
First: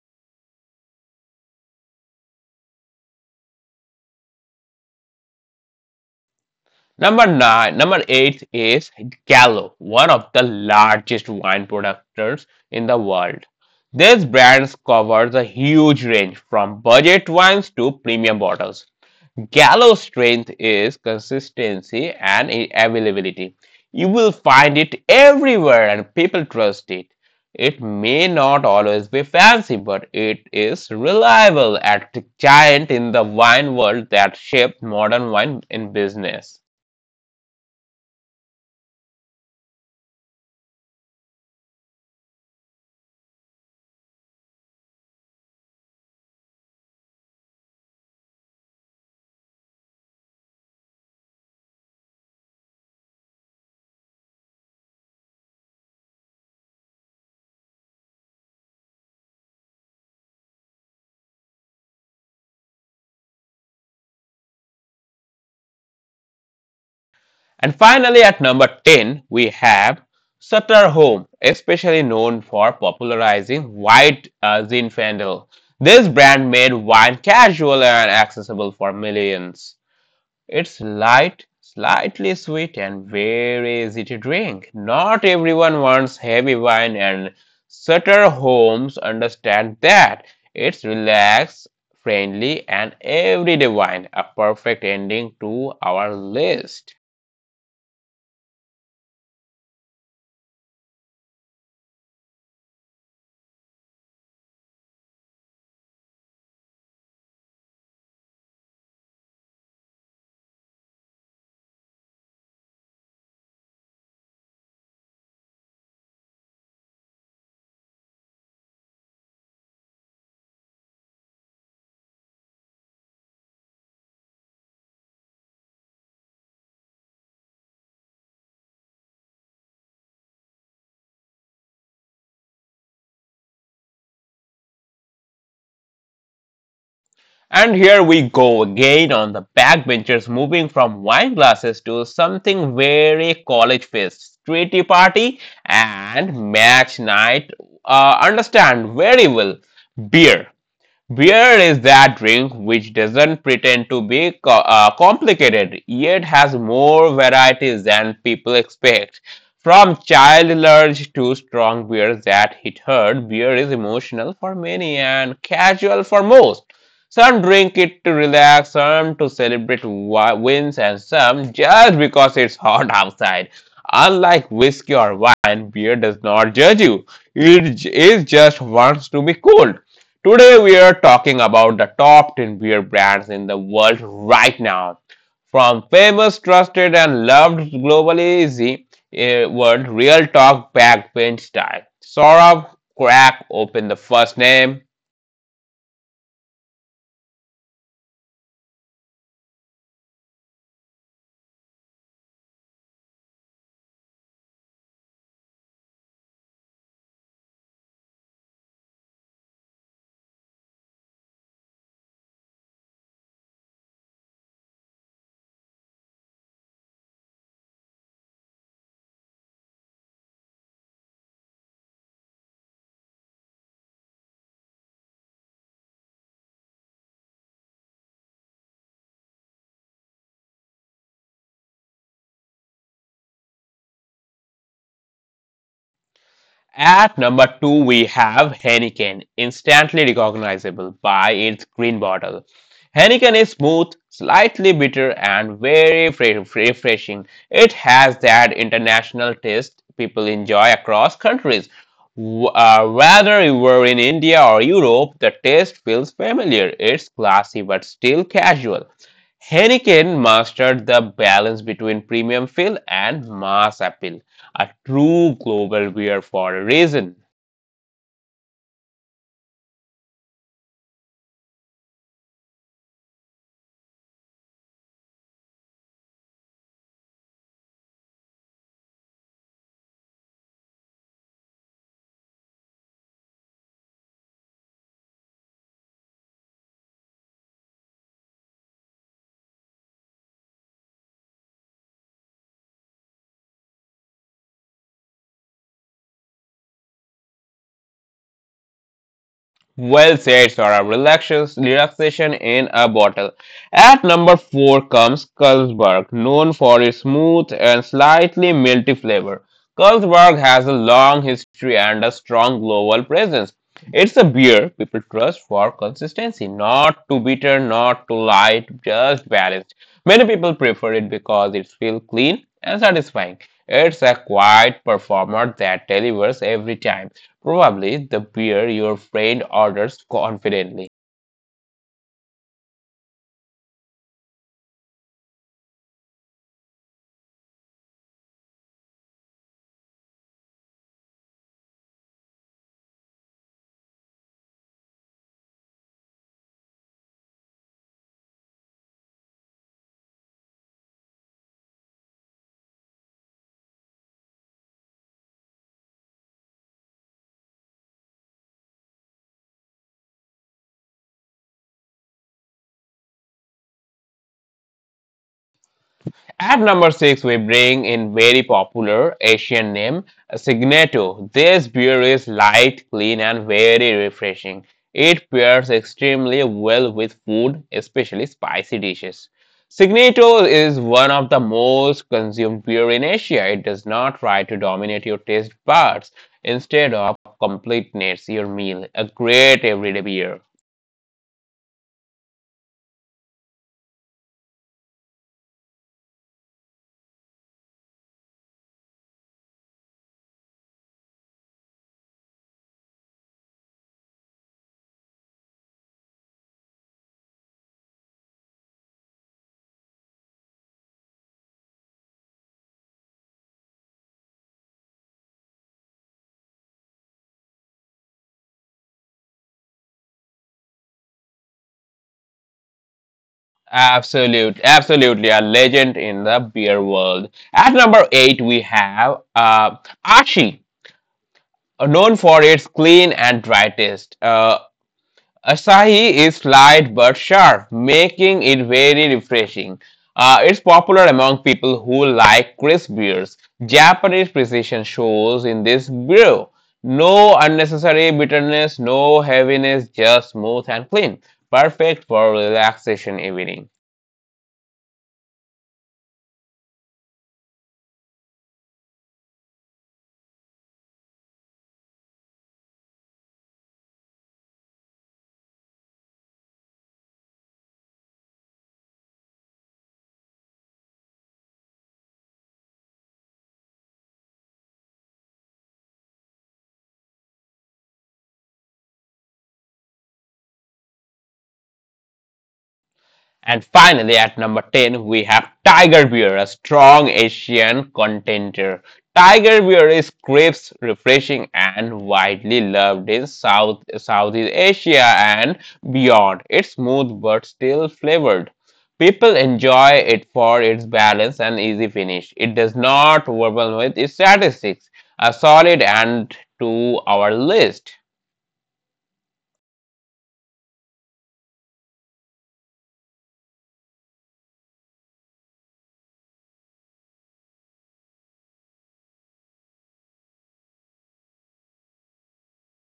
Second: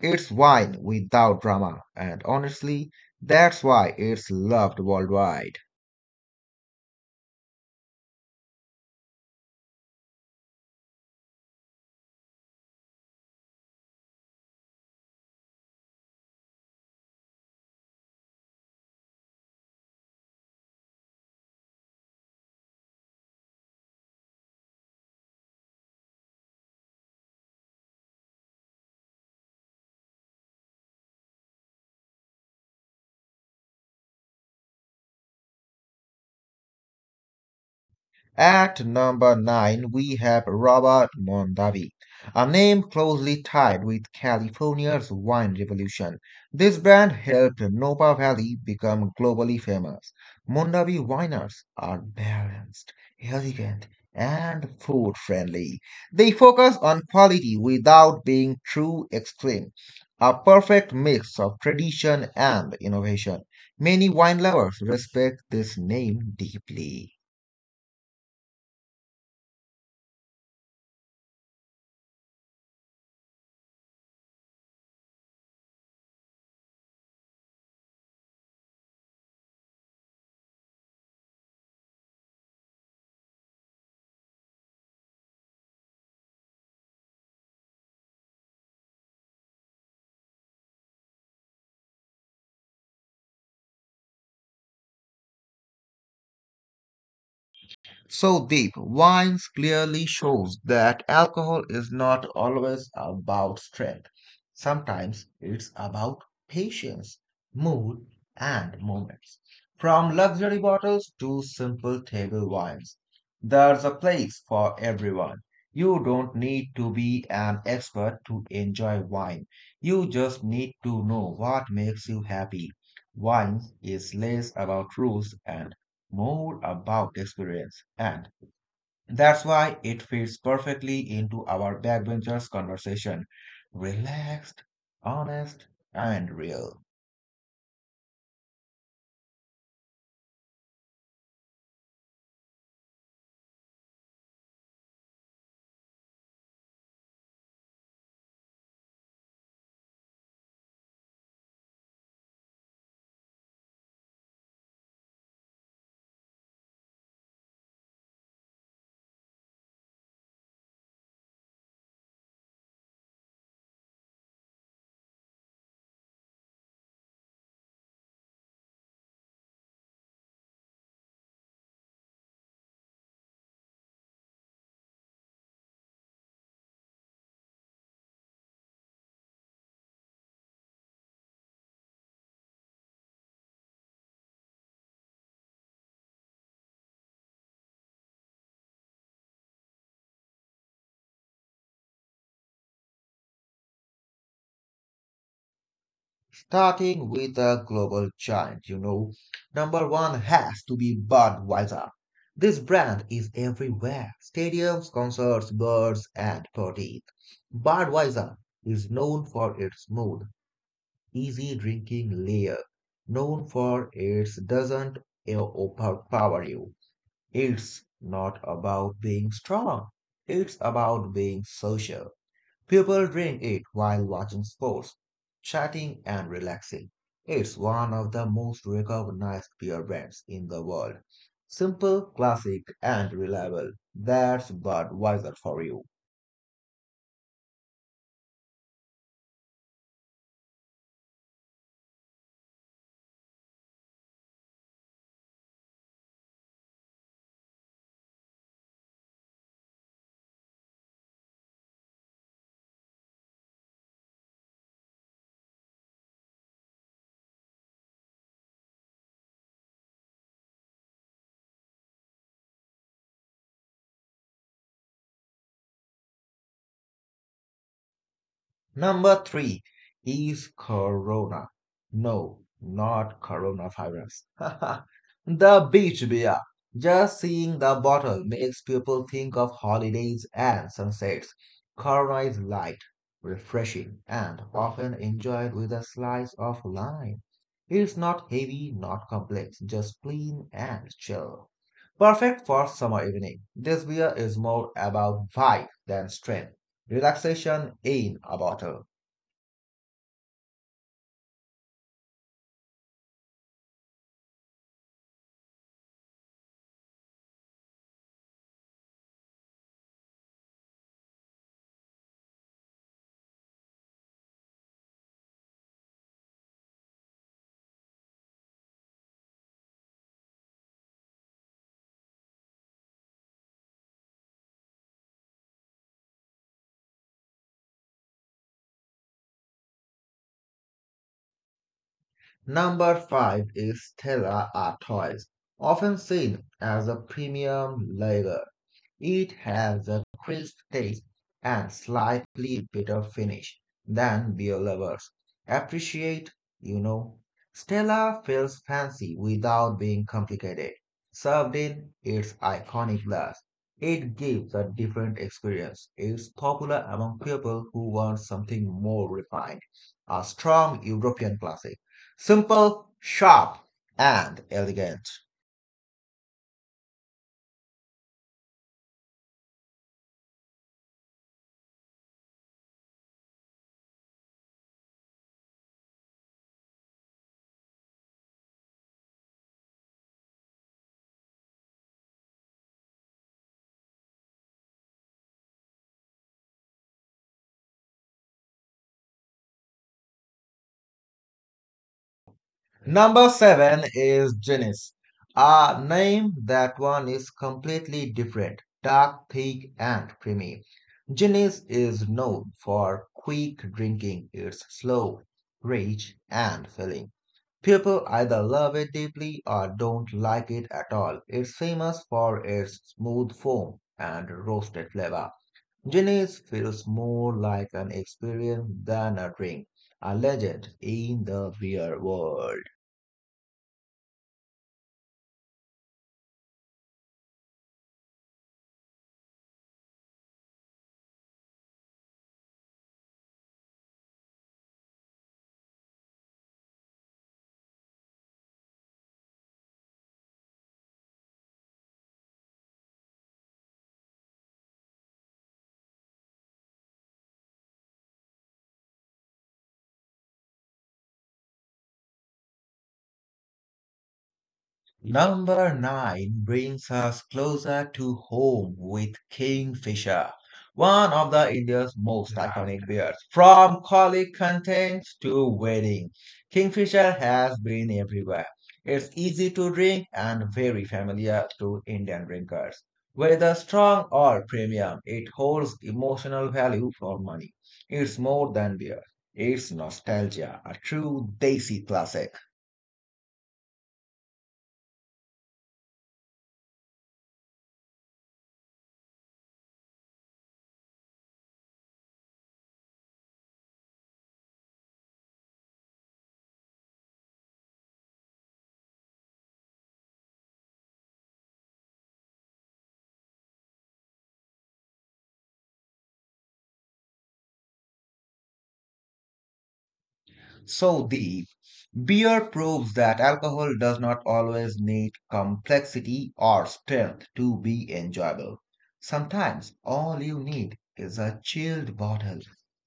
It's wine without drama, and honestly, that's why it's loved worldwide. Number nine, number eight is Gallo, one of the largest wine producers in the world. This brand covers a huge range from budget wines to premium bottles. Gallo's strength is consistency and availability. You will find it everywhere and people trust it. It may not always be fancy, but it is reliable at the giant in the wine world that shaped modern wine in business. At number nine, we have Robert Mondavi, a name closely tied with California's wine revolution. This brand helped Napa Valley become globally famous. Mondavi winers are balanced, elegant, and food friendly. They focus on quality without being too extreme, a perfect mix of tradition and innovation. Many wine lovers respect this name deeply. And finally, at number ten, we have Sutter Home, especially known for popularizing white uh, Zinfandel. This brand made wine casual and accessible for millions. It's light, slightly sweet, and very easy to drink. Not everyone wants heavy wine, and Sutter Homes understand that. It's relaxed, friendly, and everyday wine, a perfect ending to our list. So deep, wines clearly shows that alcohol is not always about strength. Sometimes it's about patience, mood, and moments. From luxury bottles to simple table wines, there's a place for everyone. You don't need to be an expert to enjoy wine. You just need to know what makes you happy. Wine is less about rules and more about experience. And that's why it fits perfectly into our backbenchers conversation. Relaxed, honest, and real. And here we go again on the backbenchers, moving from wine glasses to something very college fest, streety party, and match night. Uh, understand very well beer. Beer is that drink which doesn't pretend to be co- uh, complicated, yet has more varieties than people expect. From child large to strong beers that hit hard, beer is emotional for many and casual for most. Some drink it to relax, some to celebrate wi- wins, and some just because it's hot outside. Unlike whiskey or wine, beer does not judge you. It j- it just wants to be cold. Today we are talking about the top ten beer brands in the world right now. From famous, trusted, and loved globally is the eh, word real talk backbench style. Saurabh, crack open the first name. Starting with a global giant, you know, number one has to be Budweiser. This brand is everywhere: stadiums, concerts, bars, and parties. Budweiser is known for its mood, easy drinking layer, known for it doesn't e- overpower you. It's not about being strong, it's about being social. People drink it while watching sports, chatting, and relaxing. It's one of the most recognized beer brands in the world. Simple, classic, and reliable. That's Budweiser for you. At number two, we have Heineken, instantly recognizable by its green bottle. Heineken is smooth, slightly bitter, and very fre- fre- refreshing. It has that international taste people enjoy across countries. W- uh, whether you were in India or Europe, the taste feels familiar. It's classy but still casual. Heineken mastered the balance between premium feel and mass appeal, a true global wear for a reason. Number three is Corona. No, not coronavirus. The beach beer. Just seeing the bottle makes people think of holidays and sunsets. Corona is light, refreshing, and often enjoyed with a slice of lime. It's not heavy, not complex, just clean and chill. Perfect for summer evening. This beer is more about vibe than strength, relaxation in a bottle. Well said, Sora. Relaxation, relaxation in a bottle. At number four comes Carlsberg, known for its smooth and slightly milky flavor. Carlsberg has a long history and a strong global presence. It's a beer people trust for consistency, not too bitter, not too light, just balanced. Many people prefer it because it feels clean and satisfying. It's a quiet performer that delivers every time. Probably the beer your friend orders confidently. Number five is Stella Artois, often seen as a premium lager. It has a crisp taste and slightly bitter finish than beer lovers appreciate, you know. Stella feels fancy without being complicated. Served in its iconic glass, it gives a different experience. It's popular among people who want something more refined, a strong European classic, simple, sharp, and elegant. At number six, we bring in very popular Asian name Signato. This beer is light, clean, and very refreshing. It pairs extremely well with food, especially spicy dishes. Signato is one of the most consumed beer in Asia. It does not try to dominate your taste buds. Instead of completeness, your meal, a great everyday beer. Number seven is Genis, a name that one is completely different, dark, thick, and creamy. Genis is known for quick drinking. It's slow, rich, and filling. People either love it deeply or don't like it at all. It's famous for its smooth foam and roasted flavor. Guinness feels more like an experience than a drink, a legend in the beer world. Absolute, absolutely a legend in the beer world. At number eight, we have uh, Ashi, uh, known for its clean and dry taste. Uh, Asahi is light but sharp, making it very refreshing. Uh, it's popular among people who like crisp beers. Japanese precision shows in this brew. No unnecessary bitterness, no heaviness, just smooth and clean. Perfect for relaxation evening. Number nine brings us closer to home with Kingfisher, one of the India's most iconic beers. From collie contents to wedding, Kingfisher has been everywhere. It's easy to drink and very familiar to Indian drinkers. Whether strong or premium, it holds emotional value for money. It's more than beer. It's nostalgia, a true Desi classic. And finally, at number ten, we have Tiger Beer, a strong Asian contender. Tiger Beer is crisp, refreshing, and widely loved in South Southeast Asia and beyond. It's smooth but still flavored. People enjoy it for its balance and easy finish. It does not overwhelm with its statistics. A solid and to our list. So deep, beer proves that alcohol does not always need complexity or strength to be enjoyable. Sometimes all you need is a chilled bottle,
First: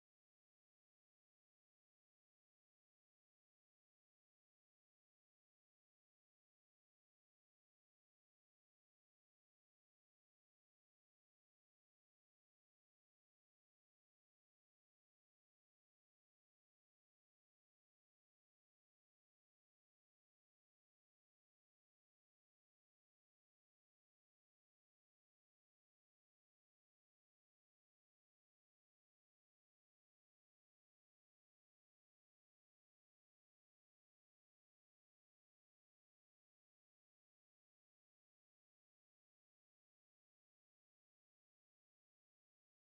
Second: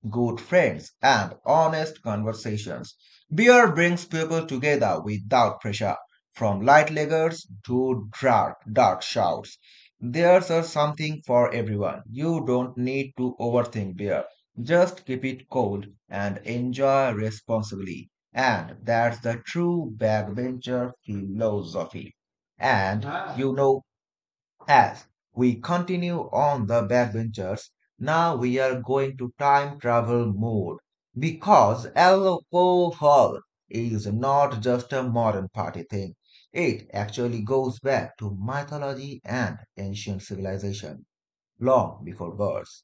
good friends, and honest conversations. Beer brings people together without pressure, from light lagers to dark, dark shouts. There's a something for everyone. You don't need to overthink beer. Just keep it cold and enjoy responsibly. And that's the true backbencher philosophy. And Yeah. you know, as we continue on the backbenchers, now we are going to time travel mode because alcohol is not just a modern party thing. It actually goes back to mythology and ancient civilization long before birth.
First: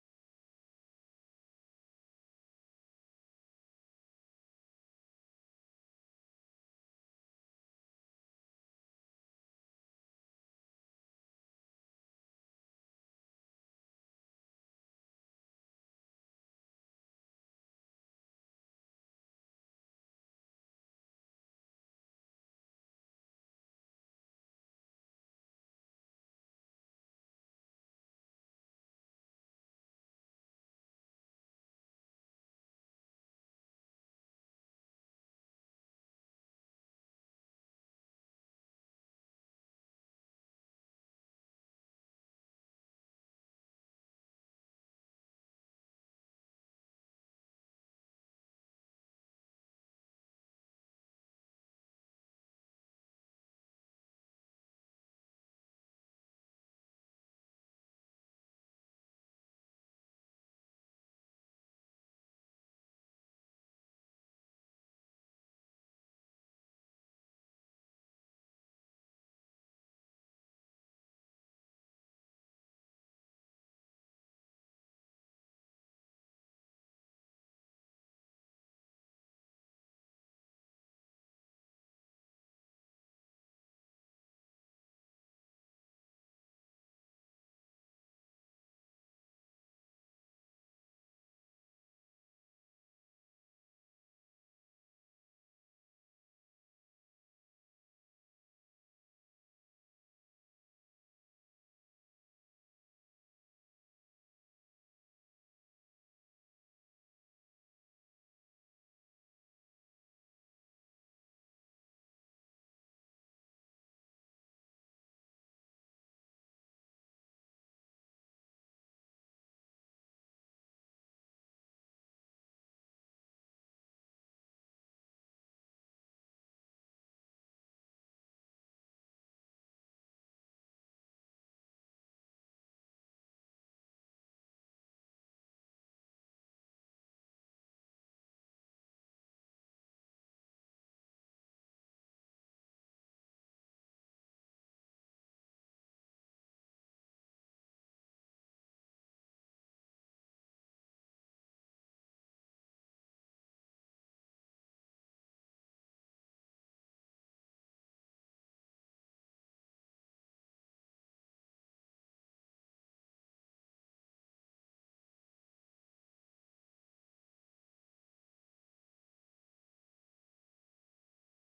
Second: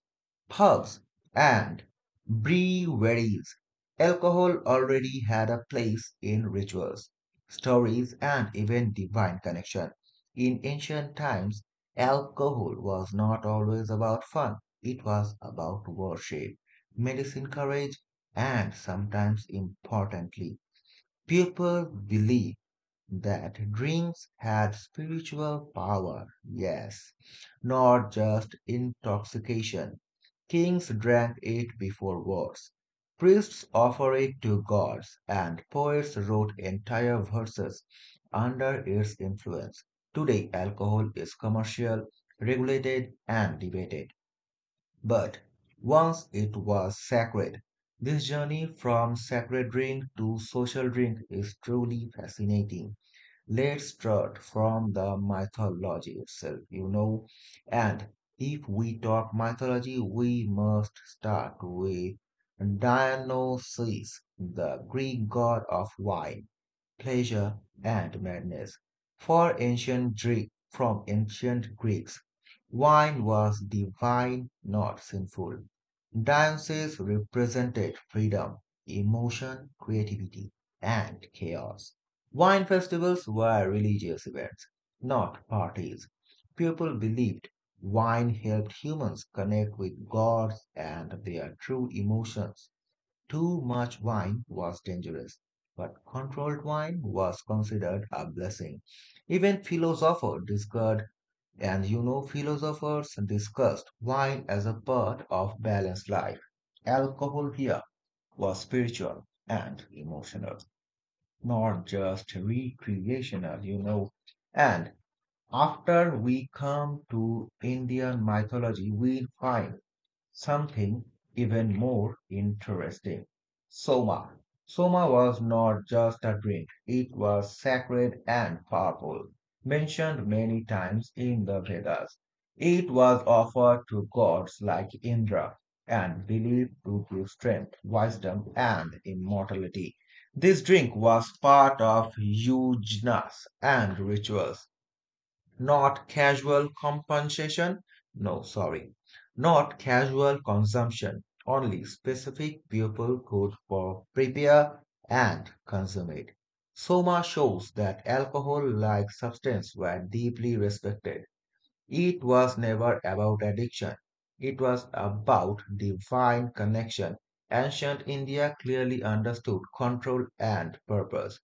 Pugs and breweries. Alcohol already had a place in rituals, stories, and even divine connection. In ancient times, alcohol was not always about fun, it was about worship, medicine, courage, and sometimes importantly, people believed that drinks had spiritual power, yes, not just intoxication. Kings drank it before wars, priests offered it to gods, and poets wrote entire verses under its influence. Today, alcohol is commercial, regulated, and debated, but once it was sacred. This journey from sacred drink to social drink is truly fascinating. Let's start from the mythology itself, you know. And if we talk mythology, we must start with Dionysus, the Greek god of wine, pleasure, and madness. For ancient Greek, from ancient Greeks, wine was divine, not sinful. Dionysus represented freedom, emotion, creativity, and chaos. Wine festivals were religious events, not parties. People believed wine helped humans connect with gods and their true emotions. Too much wine was dangerous, but controlled wine was considered a blessing. Even philosophers discussed, and you know, philosophers discussed wine as a part of balanced life. Alcohol here was spiritual and emotional, not just recreational, you know. And after we come to Indian mythology, we find something even more interesting. Soma. Soma was not just a drink, it was sacred and powerful. Mentioned many times in the Vedas, it was offered to gods like Indra and believed to give strength, wisdom, and immortality. This drink was part of yajnas and rituals, not casual compensation. No, sorry. Not casual consumption. Only specific people could for prepare and consume it. Soma shows that alcohol like substance were deeply respected. It was never about addiction. It was about divine connection. Ancient India clearly understood control and purpose.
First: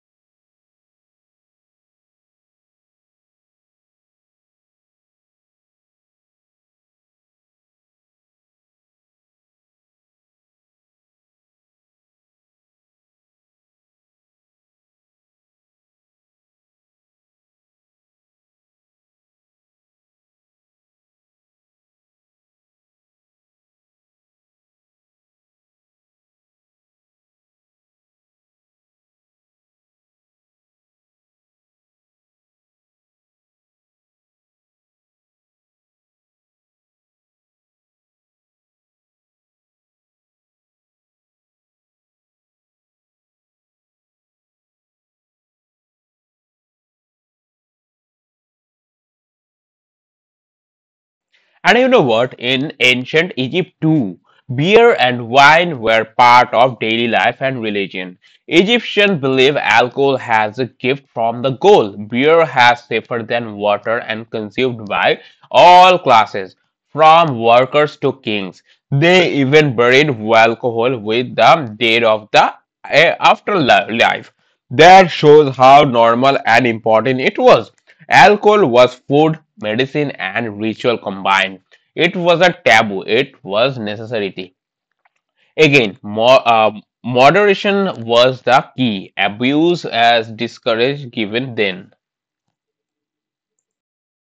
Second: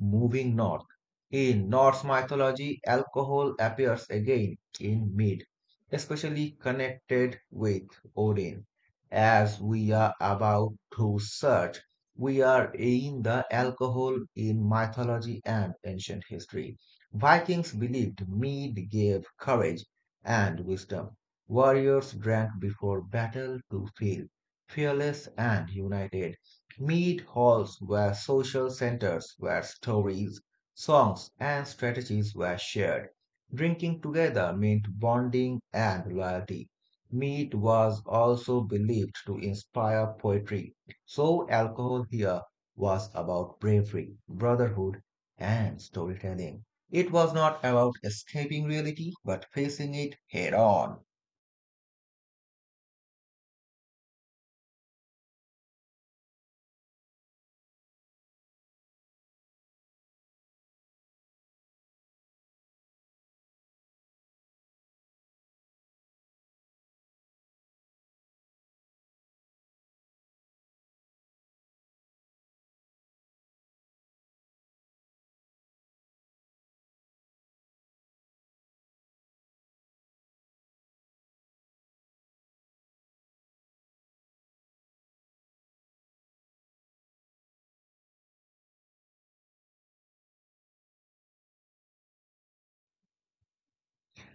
Moving north. In Norse mythology, alcohol appears again in mead, especially connected with Odin. As we are about to search, we are in the alcohol in mythology and ancient history. Vikings believed mead gave courage and wisdom. Warriors drank before battle to feel fearless and united. Mead halls were social centers where stories, songs, and strategies were shared. Drinking together meant bonding and loyalty. Mead was also believed to inspire poetry, so alcohol here was about bravery, brotherhood, and storytelling. It was not about escaping reality, but facing it head on. And you know what? In ancient Egypt too, beer and wine were part of daily life and religion. Egyptians believe alcohol has a gift from the goal. Beer has safer than water and consumed by all classes, from workers to kings. They even buried alcohol with the dead of the eh, afterlife. That shows how normal and important it was. Alcohol was food, medicine, and ritual combined. It was a taboo, it was necessity. Again, more, uh, moderation was the key. Abuse as discouraged given then.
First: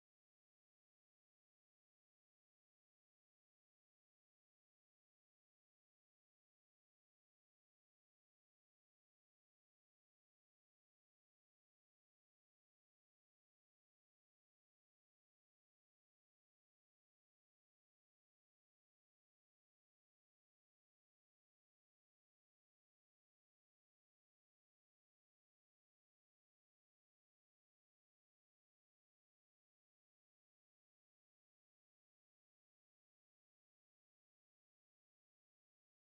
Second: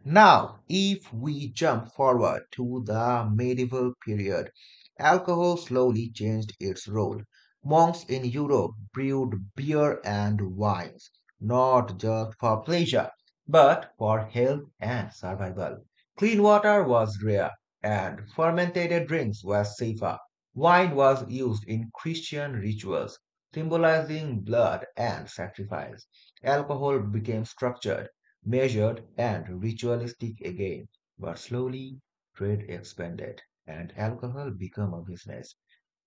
Now, if we jump forward to the medieval period, alcohol slowly changed its role. Monks in Europe brewed beer and wines, not just for pleasure, but for health and survival. Clean water was rare, and fermented drinks were safer. Wine was used in Christian rituals, symbolizing blood and sacrifice. Alcohol became structured, measured and ritualistic again, but slowly trade expanded and alcohol became a business.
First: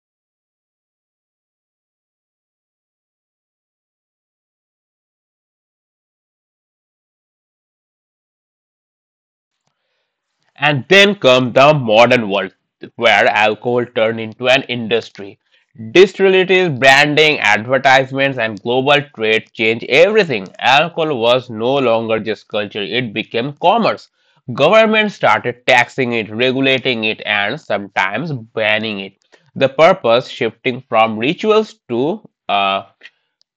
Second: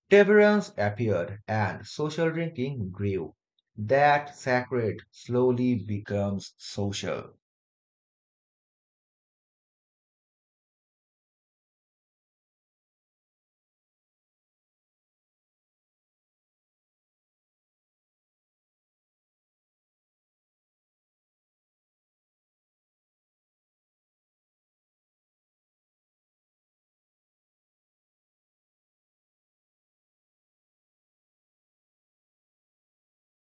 Temperance appeared and social drinking grew. That sacred slowly becomes social. And then comes the modern world, where alcohol turned into an industry. Distilleries, branding, advertisements, and global trade changed everything. Alcohol was no longer just culture, it became commerce. Governments started taxing it, regulating it, and sometimes banning it. The purpose shifting from rituals to uh,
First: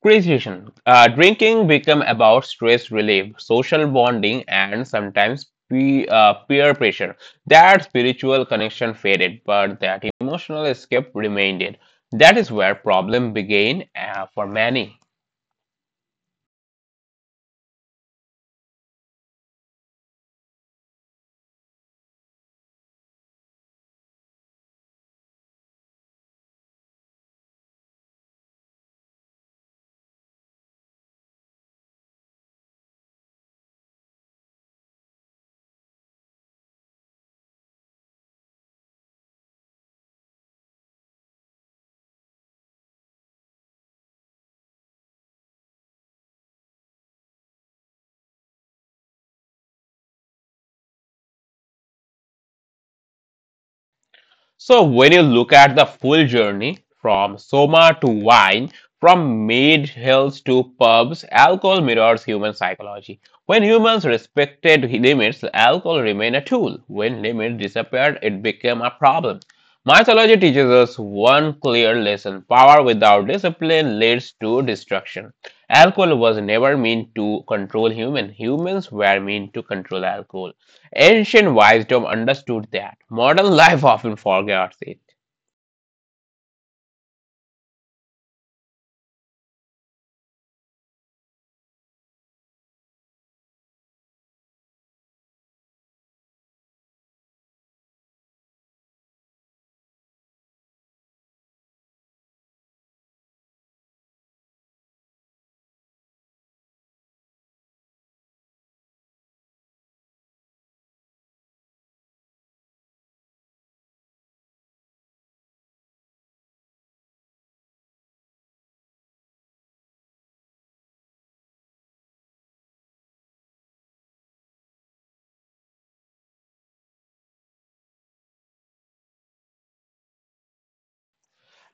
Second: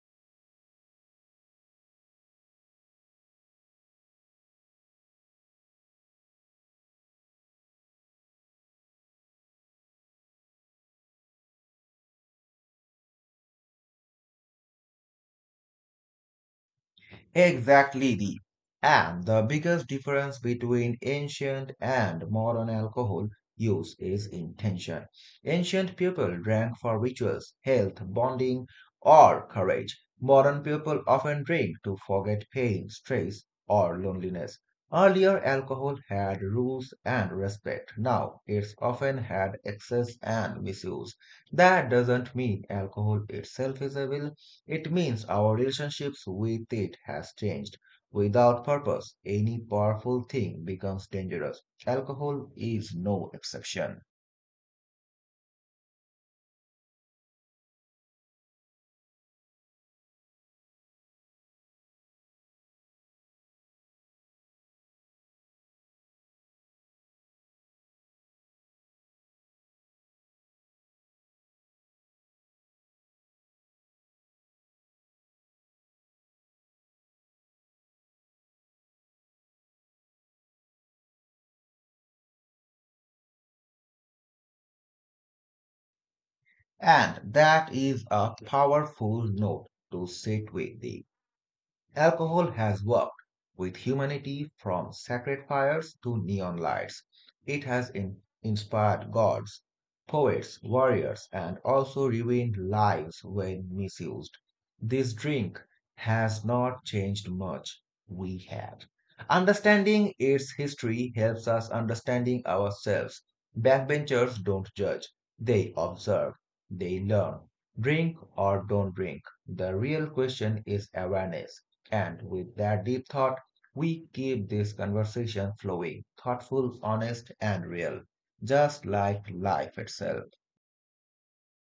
Cruciation. Uh, drinking become about stress relief, social bonding, and sometimes pe- uh, peer pressure. That spiritual connection faded, but that emotional escape remained. That is where problem began uh, for many. Exactly the and the biggest difference between ancient and modern alcohol use is intention. Ancient people drank for rituals, health, bonding, or courage. Modern people often drink to forget pain, stress, or loneliness. Earlier, alcohol had rules and respect. Now, it's often had excess and misuse. That doesn't mean alcohol itself is a villain, it means our relationships with it has changed. Without purpose, any powerful thing becomes dangerous. Alcohol is no exception. So when you look at the full journey from soma to wine, from maid hills to pubs, alcohol mirrors human psychology. When humans respected limits, alcohol remained a tool. When limits disappeared, it became a problem. Mythology teaches us one clear lesson power without discipline leads to destruction. Alcohol was never meant to control humans, humans were meant to control alcohol. Ancient wisdom understood that. Modern life often forgets it. And that is a powerful note to sit with. The Alcohol has worked with humanity from sacred fires to neon lights. It has in- inspired gods, poets, warriors, and also ruined lives when misused. This drink has not changed much. We have. Understanding its history helps us understanding ourselves. Backbenchers don't judge, they observe, they learn. Drink or don't drink. The real question is awareness. And with that deep thought, we keep this conversation flowing, thoughtful, honest, and real, just like life itself.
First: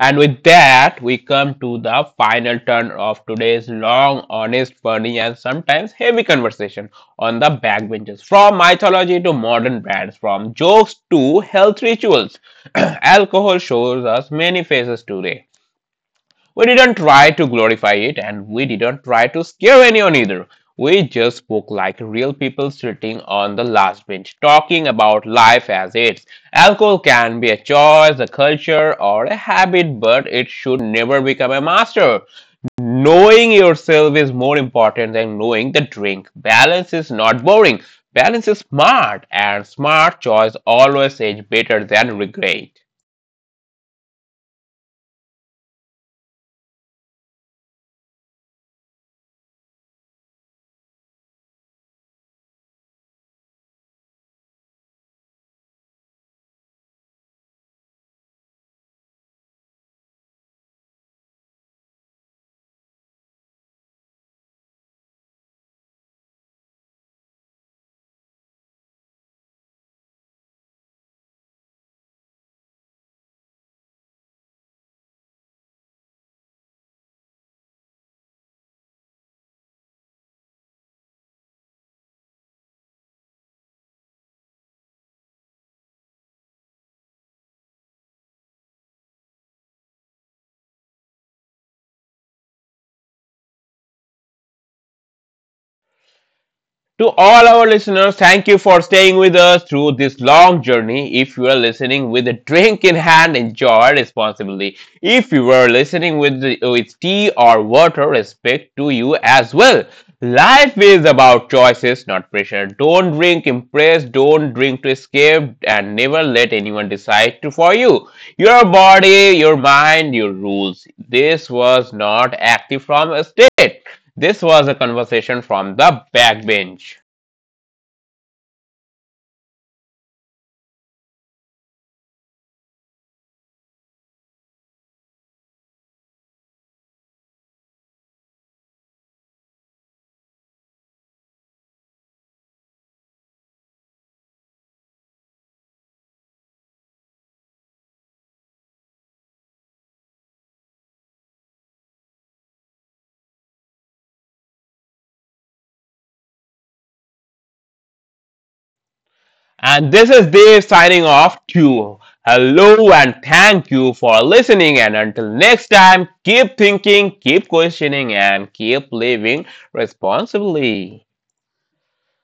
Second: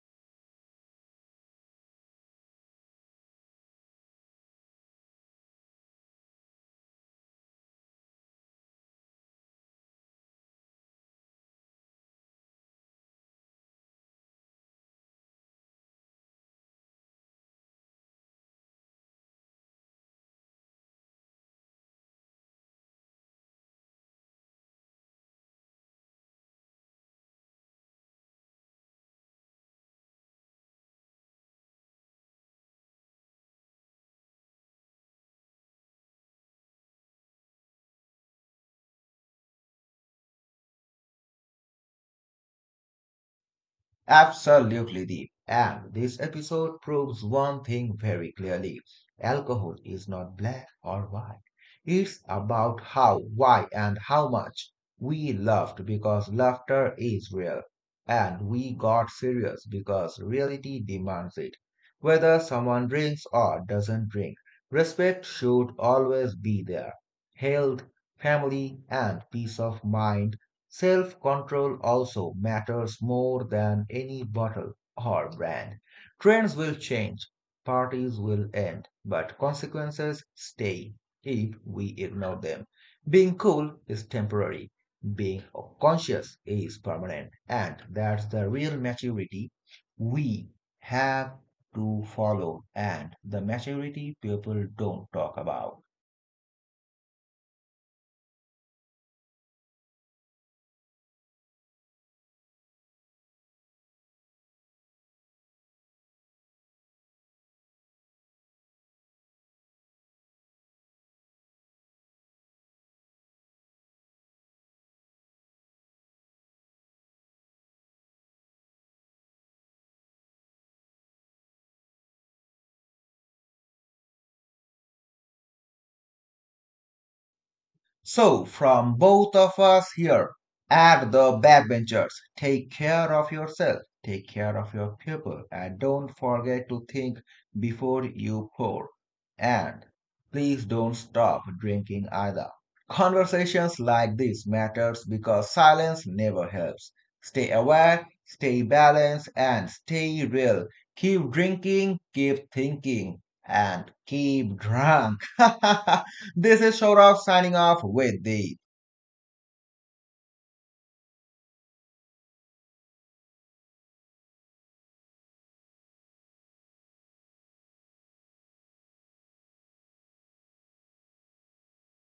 And with that, we come to the final turn of today's long, honest, funny, and sometimes heavy conversation on the backbenches. From mythology to modern brands, from jokes to health rituals, alcohol shows us many faces today. We didn't try to glorify it and we didn't try to scare anyone either. We just spoke like real people sitting on the last bench, talking about life as it's. Alcohol can be a choice, a culture, or a habit, but it should never become a master. Knowing yourself is more important than knowing the drink. Balance is not boring. Balance is smart, and smart choice always age better than regret. Absolutely deep. And this episode proves one thing very clearly. Alcohol is not black or white. It's about how, why, and how much. We laughed because laughter is real. And we got serious because reality demands it. Whether someone drinks or doesn't drink, respect should always be there. Health, family, and peace of mind. Self control also matters more than any bottle or brand. Trends will change, parties will end, but consequences stay if we ignore them. Being cool is temporary, being conscious is permanent, and that's the real maturity we have to follow, and the maturity people don't talk about. To all our listeners, thank you for staying with us through this long journey. If you are listening with a drink in hand, enjoy responsibly. If you are listening with, the, with tea or water, respect to you as well. Life is about choices, not pressure. Don't drink impress, don't drink to escape, and never let anyone decide to for you. Your body, your mind, your rules. This was not active from a state. This was a conversation from the backbench. So, from both of us here at the backbenchers, take care of yourself, take care of your people, and don't forget to think before you pour. And please don't stop drinking either. Conversations like this matters because silence never helps. Stay aware, stay balanced, and stay real. Keep drinking, keep thinking, and keep drunk. This is Shaurav signing off with the And this is Dave signing off too. Hello and thank you for listening. And until next time, keep thinking, keep questioning, and keep living responsibly.